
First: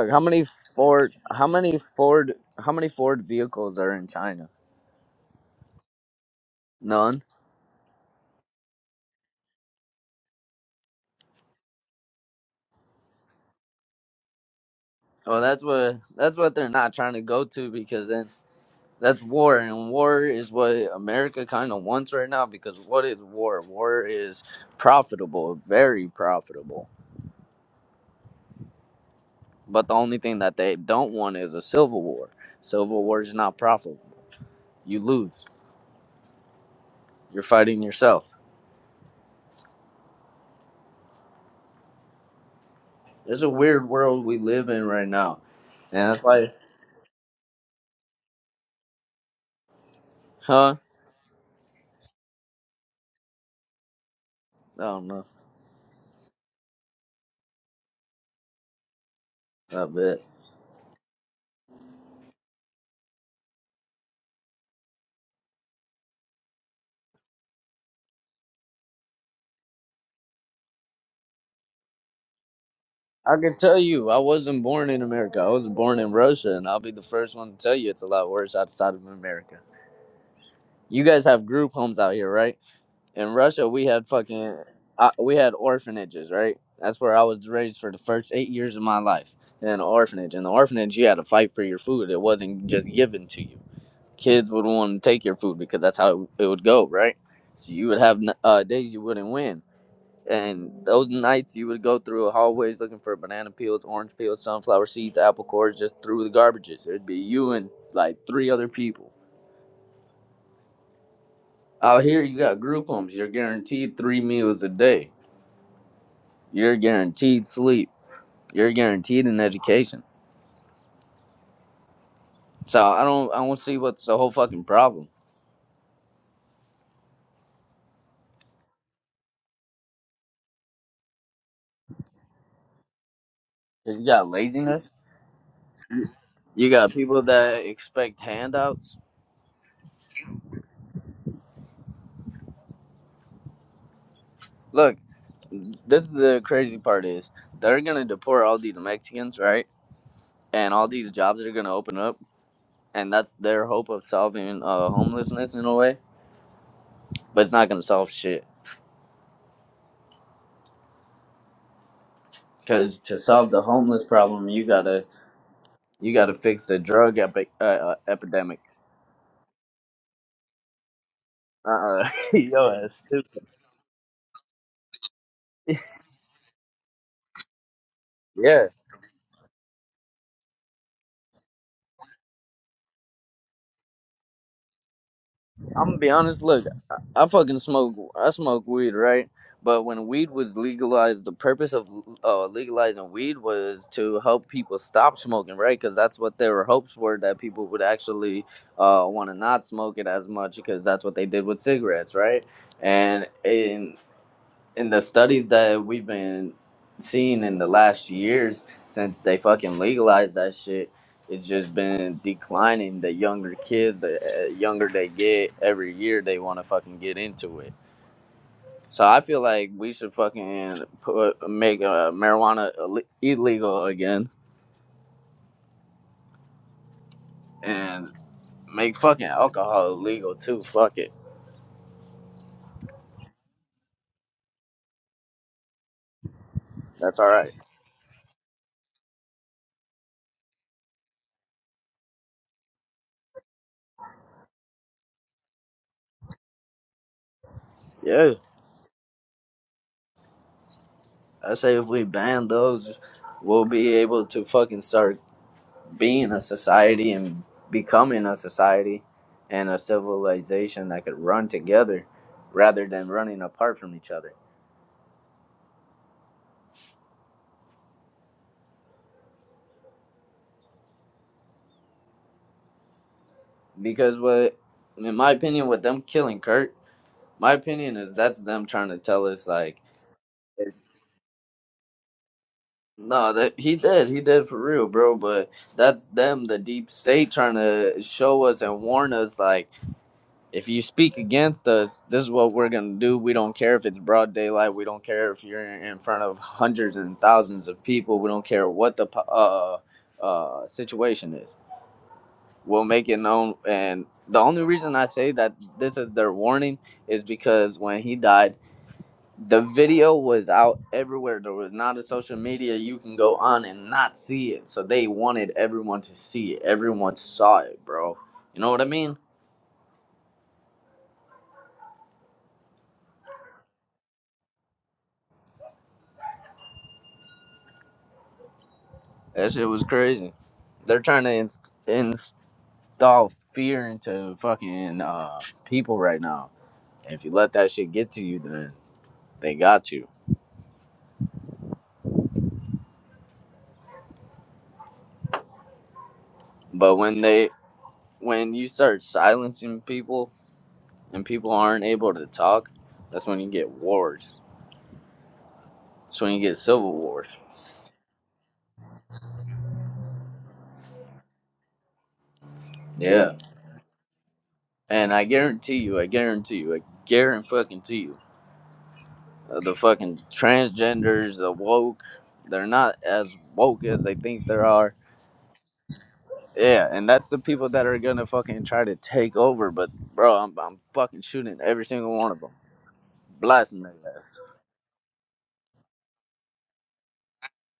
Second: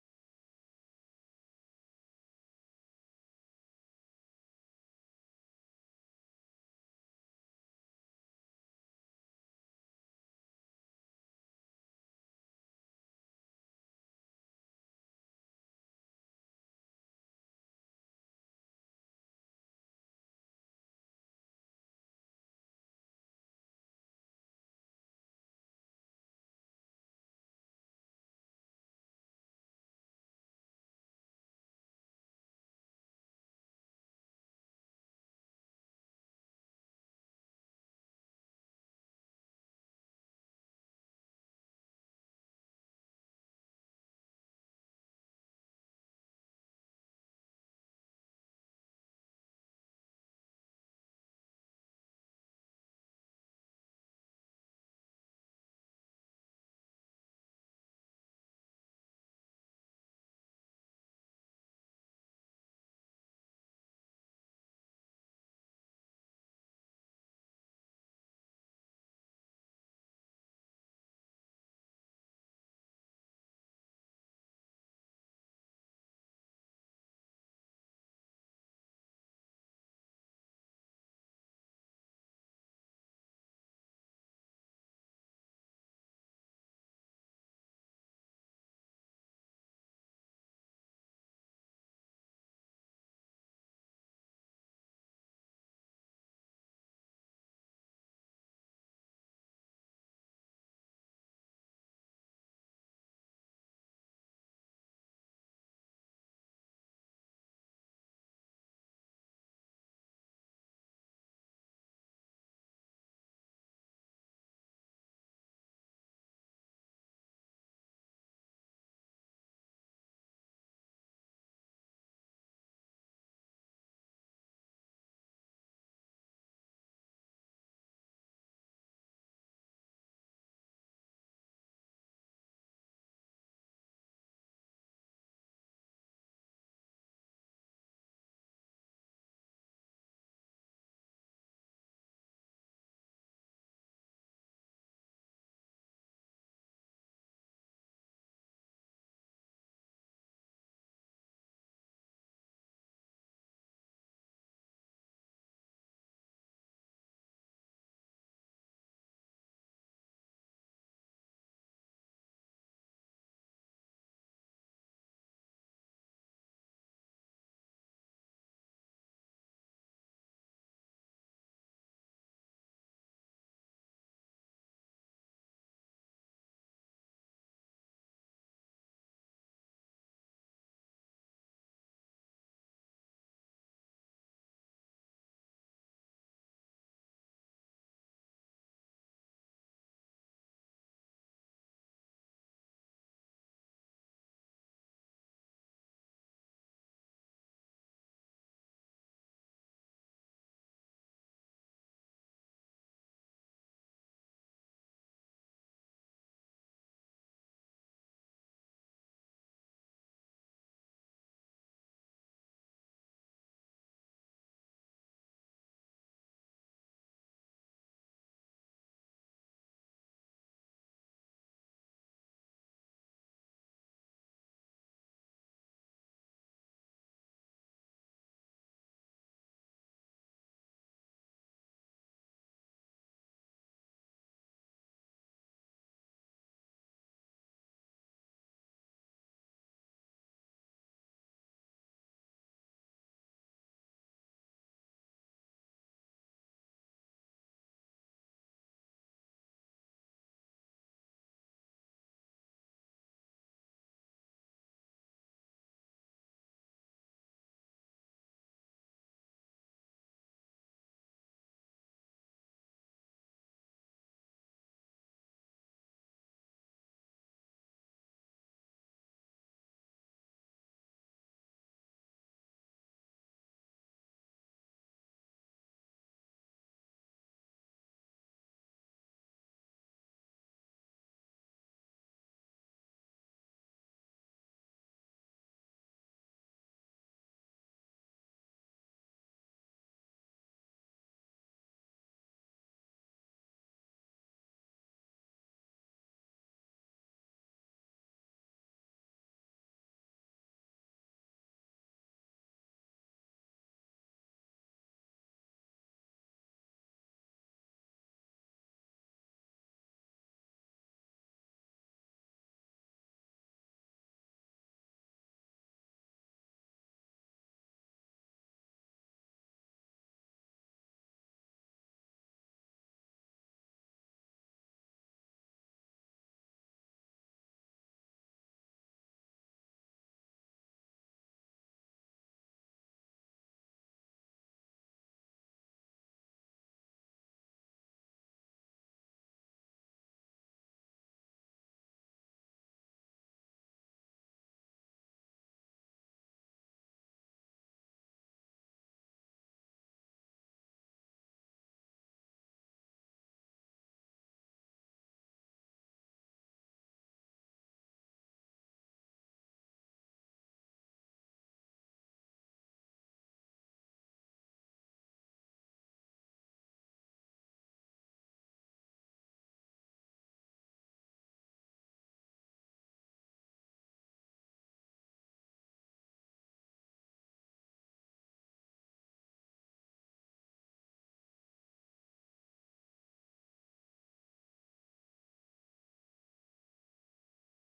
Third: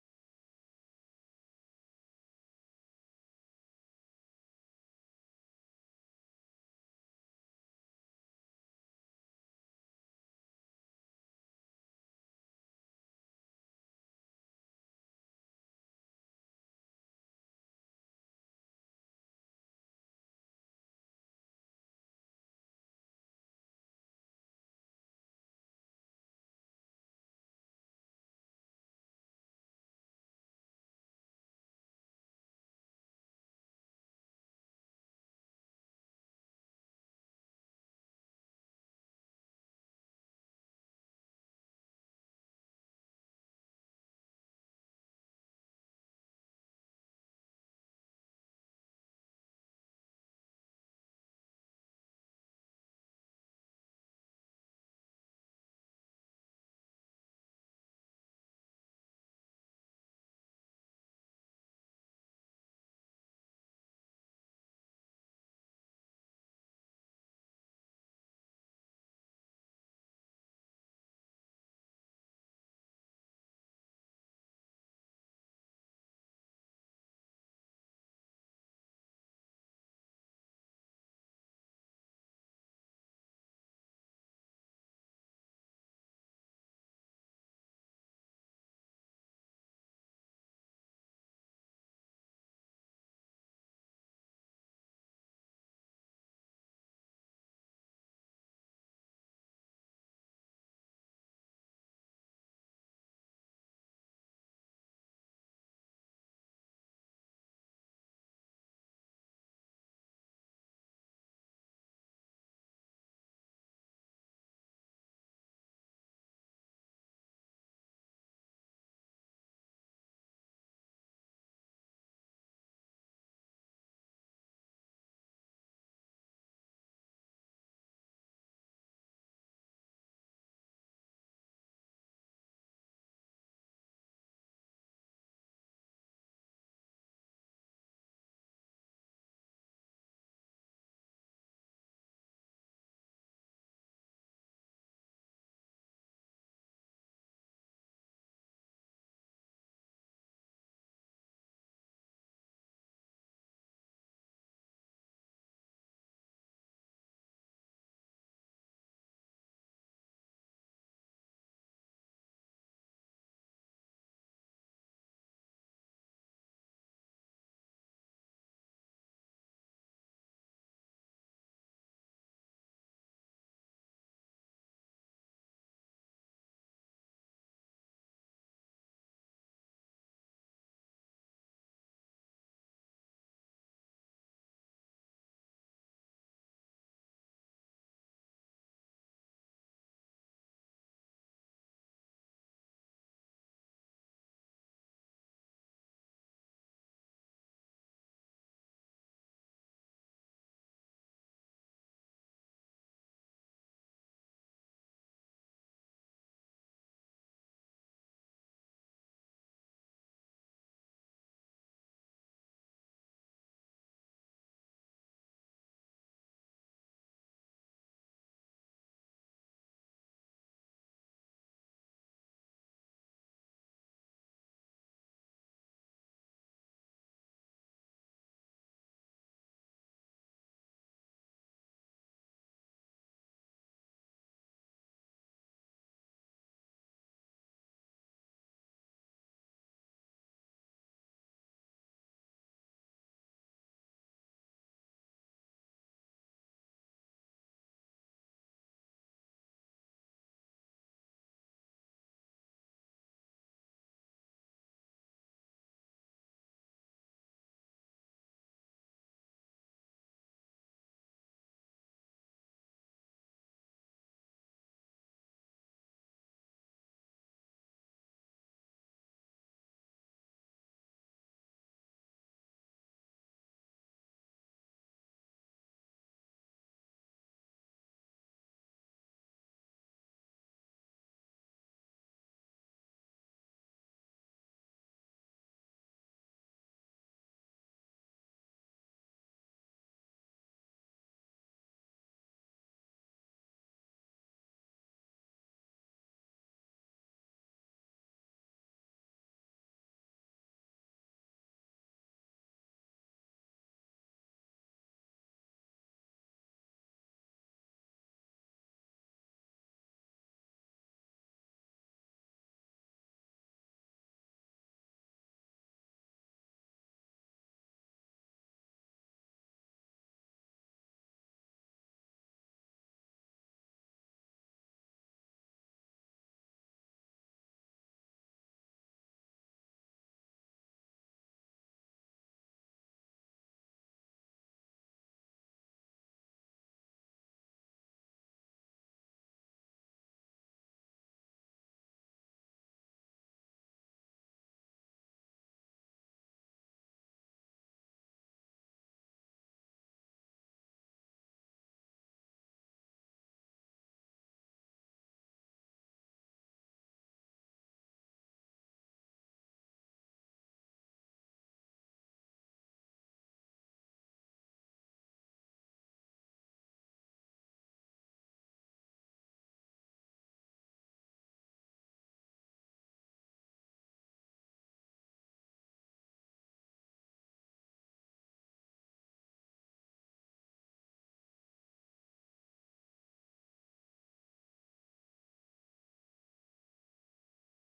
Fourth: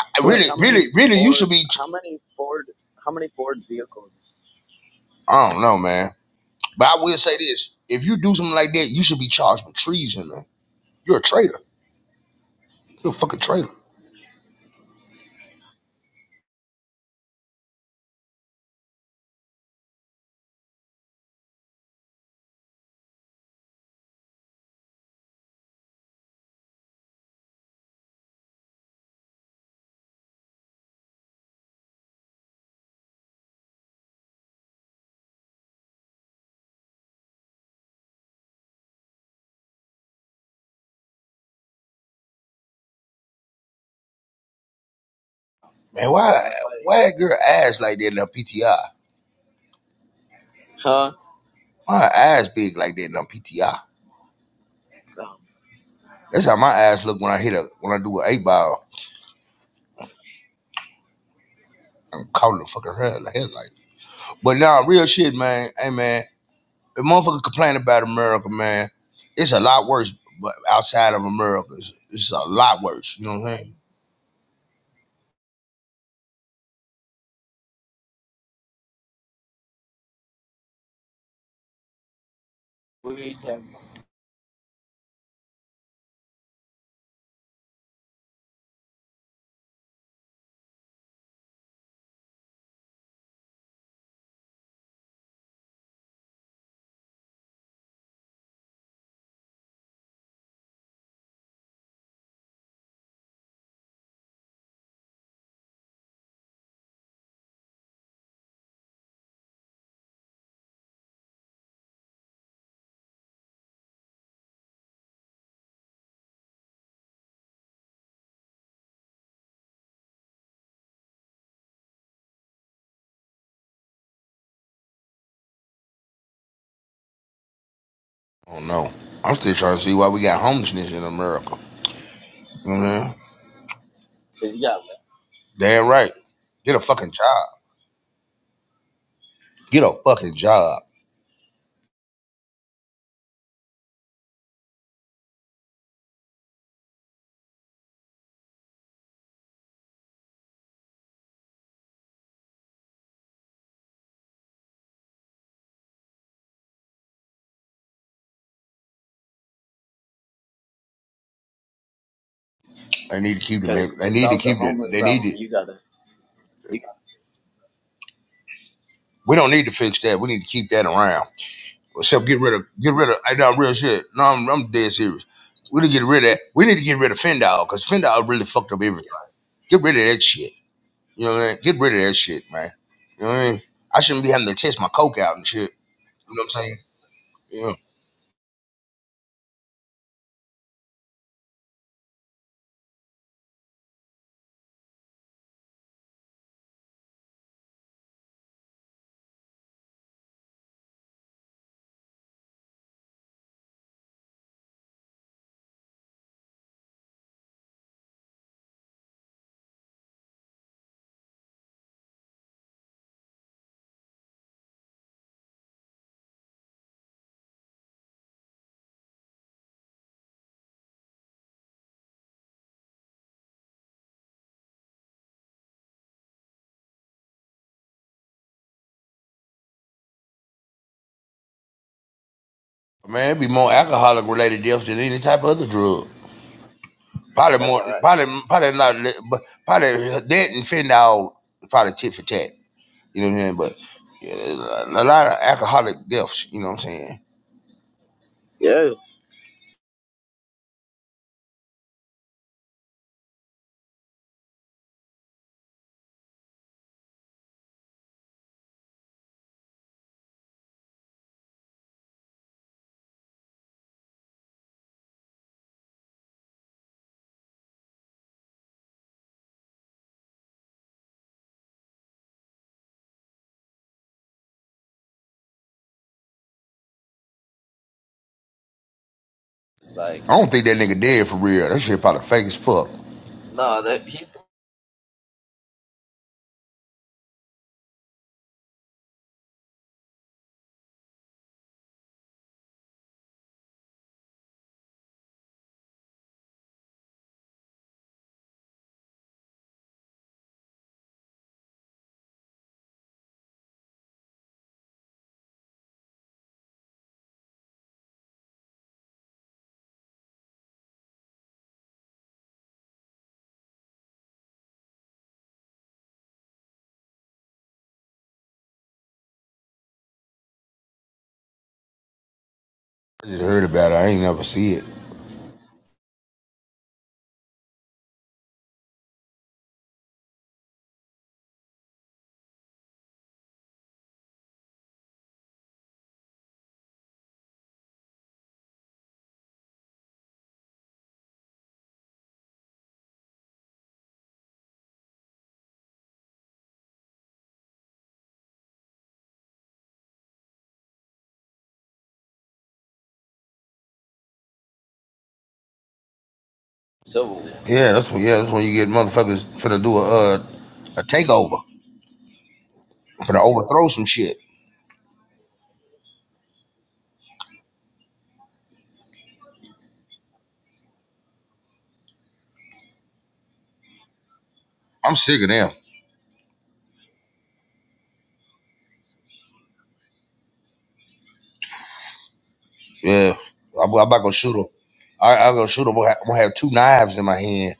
D: I-
A: how many
D: Really, really,
A: Ford,
D: really, you
A: how
D: should be.
A: many Ford, how many Ford vehicles are in China?
D: I don't know, man. But I
A: None.
D: will say this: if you do something like that, you should be charged with treason, man. You're a traitor. You're a fucking traitor,
A: Well, that's what that's what they're not trying to go to because then that's war, and war is what America kind of wants right now. Because what is war? War is profitable, very profitable. But the only thing that they don't want is a civil war. Civil war is not profitable. You lose. You're fighting yourself. It's a weird world we live in right now,
D: man.
A: and that's
D: Why,
A: why,
D: why that girl ass like that in her PTI?
A: huh?
D: Why her ass big like that in her PTI?
A: I don't know.
D: That's how my ass look when I hit a when I do an eight ball.
A: I bet.
D: I'm calling the fucking head like headlight. But now, nah, real shit, man. Hey, man, the motherfucker complain about America, man. It's a lot worse, but outside of America, it's, it's a lot worse. You
A: I
D: know what I'm
A: can
D: saying?
A: tell you, I wasn't born in America. I was born in Russia, and I'll be the first one to tell you it's a lot worse outside of America. You guys have group homes out here, right? In Russia, we had fucking, uh, we had orphanages, right? That's where I was raised for the first eight years of my life in an orphanage. In the orphanage, you had to fight for your food. It wasn't just given to you. Kids would want to take your food because that's how it would go, right? So you would have uh, days you wouldn't win. And those nights you would go through hallways looking for banana peels, orange peels, sunflower seeds, apple cores, just through the garbages. It'd be you and like three other people. Out here you got group homes. You're guaranteed three meals a day. You're guaranteed sleep. You're guaranteed an education. So I don't I don't see what's the whole fucking problem.
D: Oh no, I'm still trying to see why we got homelessness in America. You know what I'm saying?
A: 'Cause You got laziness.
D: Damn right.
A: You
D: Get a
A: got
D: fucking
A: people
D: job.
A: that expect handouts.
D: Get a fucking job.
A: Look, this is the crazy part is they're gonna deport all these Mexicans, right? And all these jobs that are gonna open up and that's their hope of solving uh, homelessness in a way. But it's not gonna solve shit because to
D: They need to
A: solve
D: keep
A: the
D: the
A: homeless
D: They need to
A: problem,
D: keep it.
A: you
D: They
A: gotta
D: need to.
A: you gotta fix the drug epi- uh, uh, epidemic.
D: We don't need to fix that. We need to keep that around.
A: Uh, uh
D: Except get rid of.
A: yo,
D: Get
A: that's
D: rid of. I
A: stupid.
D: know I'm real shit. No, I'm, I'm dead serious. We need to get rid of that. We need to get rid of Fendal because Fendal really
A: Yeah.
D: fucked up everything. Get rid of that shit. You know what I mean? Get rid of that shit, man. You know what I mean? I shouldn't be having to test my coke out and shit.
A: I'm gonna be
D: You
A: honest.
D: know what I'm
A: Look,
D: saying?
A: I, I fucking
D: Yeah.
A: smoke. I smoke weed, right? But when weed was legalized, the purpose of uh, legalizing weed was to help people stop smoking, right? Because that's what their hopes were that people would actually uh, want to not smoke it as much, because that's what they did with cigarettes, right? And, in in the studies that we've been seeing in the last years since they fucking legalized that shit, it's just been declining. The younger kids, the uh, younger they get, every year they want to fucking get into it. So I feel like we should fucking put make uh, marijuana Ill- illegal again and make fucking alcohol illegal too. Fuck it,
D: Man, it'd be more alcoholic related deaths than any type of other drug.
A: that's all right.
D: Probably more, probably, probably not, li- but probably that and fentanyl, probably tit for tat. You know what I mean? But yeah, there's a a lot of alcoholic deaths. You know what I'm saying?
A: Yeah, I say if we ban those, we'll be able to fucking start being a society and becoming a society and a civilization that could run together rather than running apart from each other. Because what, in my opinion, with them killing Kurt, my opinion is that's them trying to tell us like,
D: I don't think that nigga dead for real. That shit probably fake as fuck.
A: no, that he did, he did for real, bro. But that's them, the deep state, trying to show us and warn us like. if you speak against us, this is what we're going to do. We don't care if it's broad daylight. We don't care if you're in front of hundreds and thousands of people. We don't care what the uh, uh, situation is. We'll make it known. And the only reason I say that this is their warning is because when he died, the video was out everywhere. There was not a social media you can go on and not see it. So they wanted everyone to see it. Everyone saw it, bro. You know what I mean?
D: I just heard about it. I ain't never see it.
A: That shit was crazy. They're trying to ins- install fear into fucking uh, people right now. And if you let that shit get to you, then they got you. But when they when you start silencing people and people aren't able to talk, that's when you get wars. That's when you get civil wars.
D: Yeah, that's when. Yeah, that's when you get motherfuckers finna do a uh, a takeover,
A: Yeah.
D: finna overthrow some shit.
A: And I guarantee you, I guarantee you, I guarantee fucking to you, uh, the fucking transgenders, the woke, they're not as woke as they think they are
D: I'm sick of them.
A: Yeah, and that's the people that are gonna fucking try to take over. But bro, I'm I'm fucking shooting every single one of them,
D: Yeah,
A: blasting
D: I'm,
A: their
D: I'm about to go
A: ass.
D: shoot them. I, I go shoot them. I'm gonna have two knives in my hand.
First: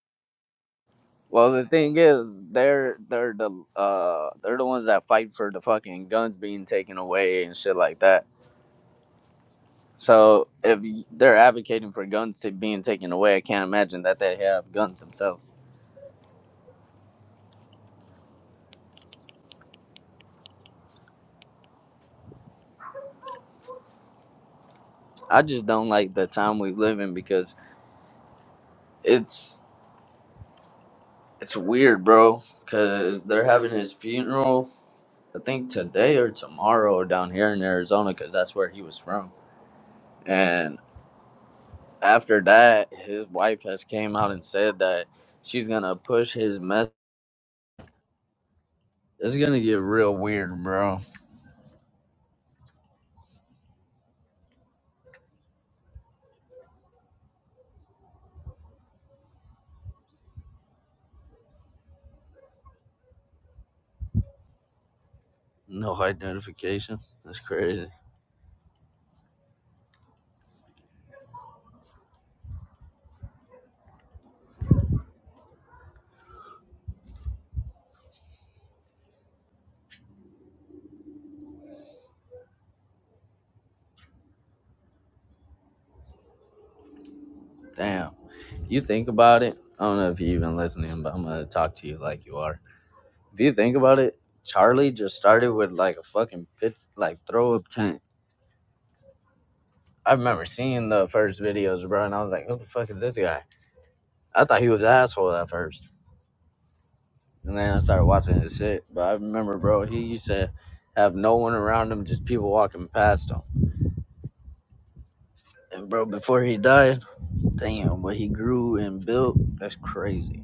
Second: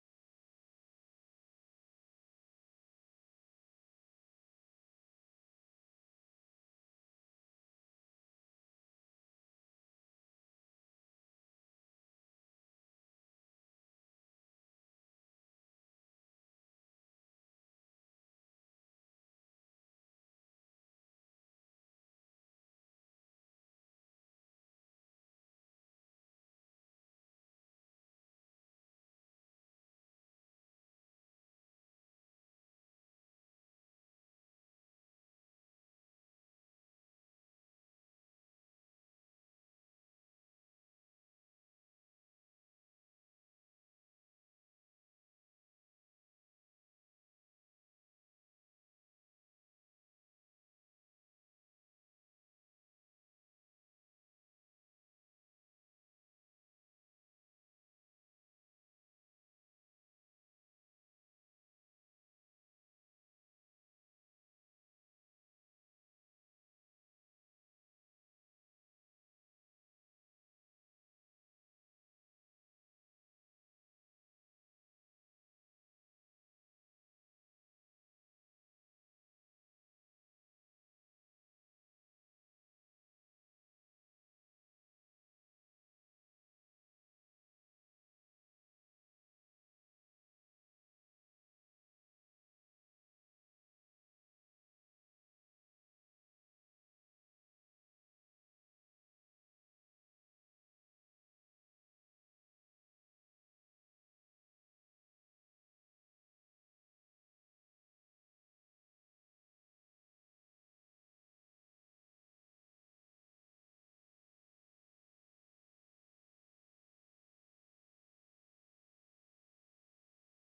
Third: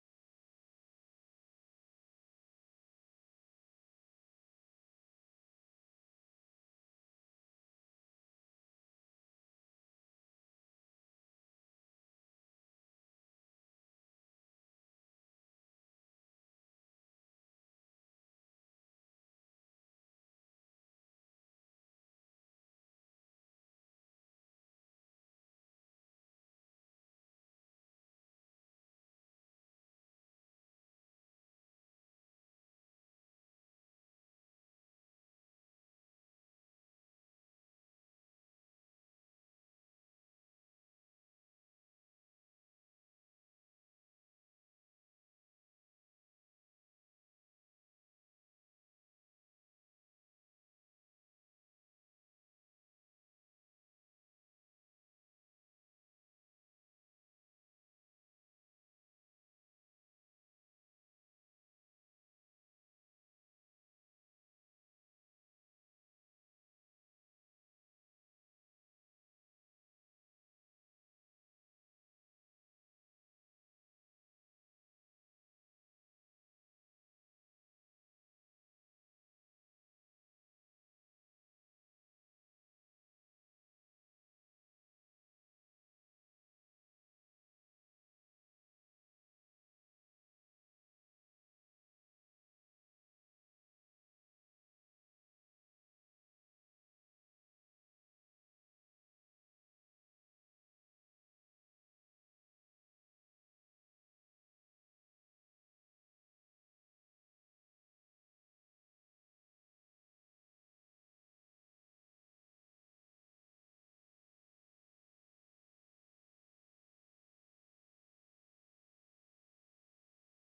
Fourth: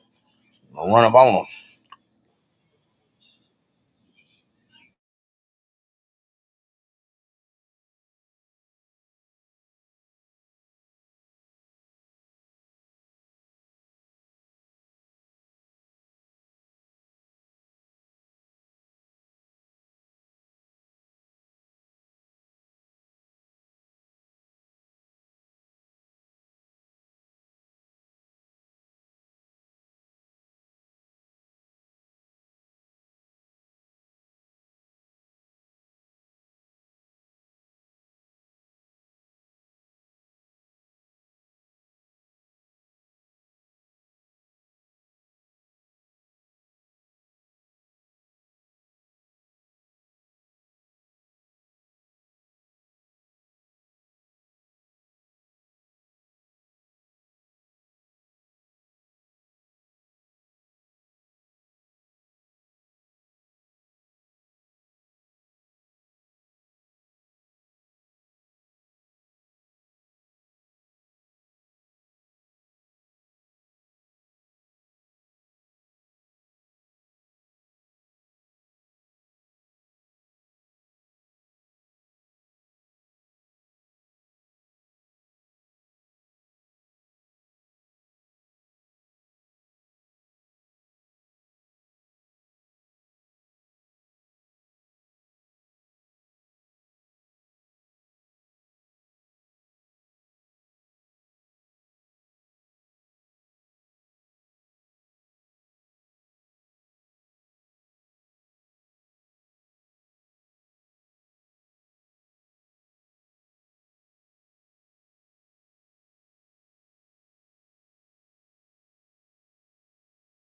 D: I'm gonna run up on on 'em.
A: Well, the thing is, they're they're the uh they're the ones that fight for the fucking guns being taken away and shit like that. So if y- they're advocating for guns to being taken away, I can't imagine that they have guns themselves. I just don't like the time we live in because it's it's weird, bro. Cause they're having his funeral I think today or tomorrow down here in Arizona because that's where he was from. And after that, his wife has came out and said that she's gonna push his mess. It's gonna get real weird, bro. No hide notification. That's crazy. Damn. You think about it. I don't know if you're even listening, but I'm gonna talk to you like you are. If you think about it, Charlie just started with like a fucking pit, like throw up tent. I remember seeing the first videos, bro, and I was like, "Who the fuck is this guy?" I thought he was an asshole at first. And then I started watching his shit. But I remember, bro, he used to have no one around him, just people walking past him. And, bro, before he died, damn, what he grew and built, that's crazy.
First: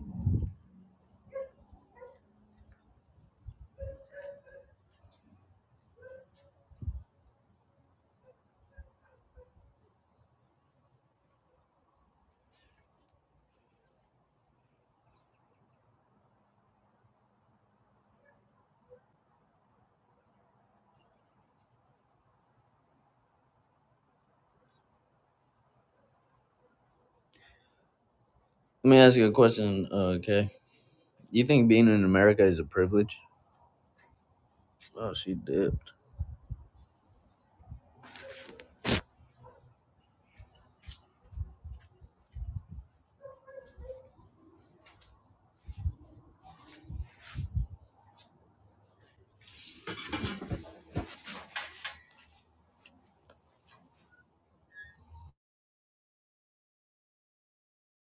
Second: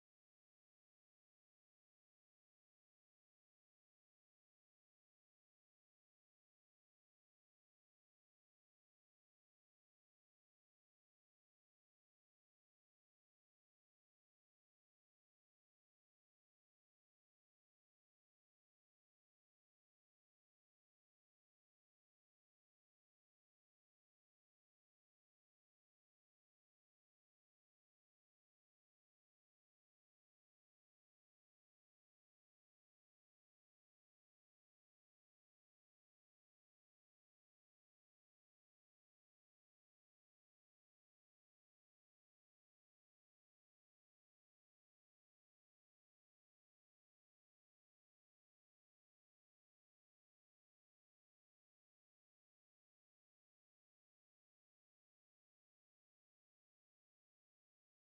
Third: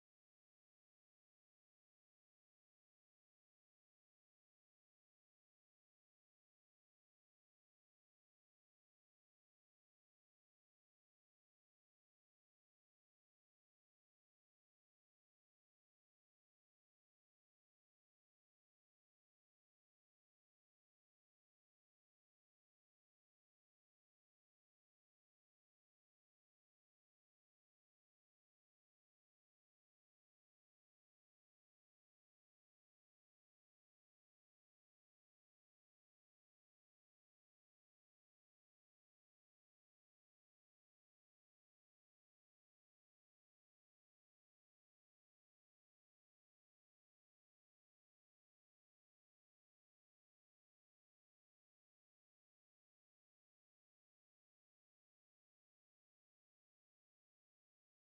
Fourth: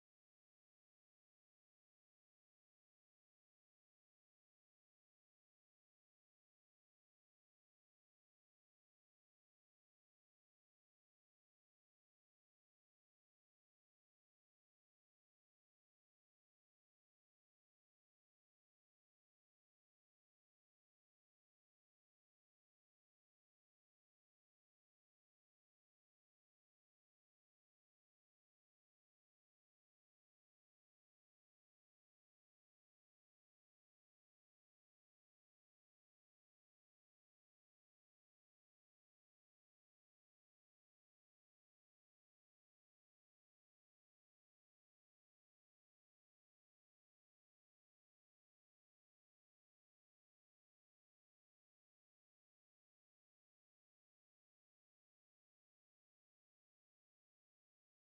A: Let me ask you a question, uh, okay? You think being in America is a privilege? Oh, she did.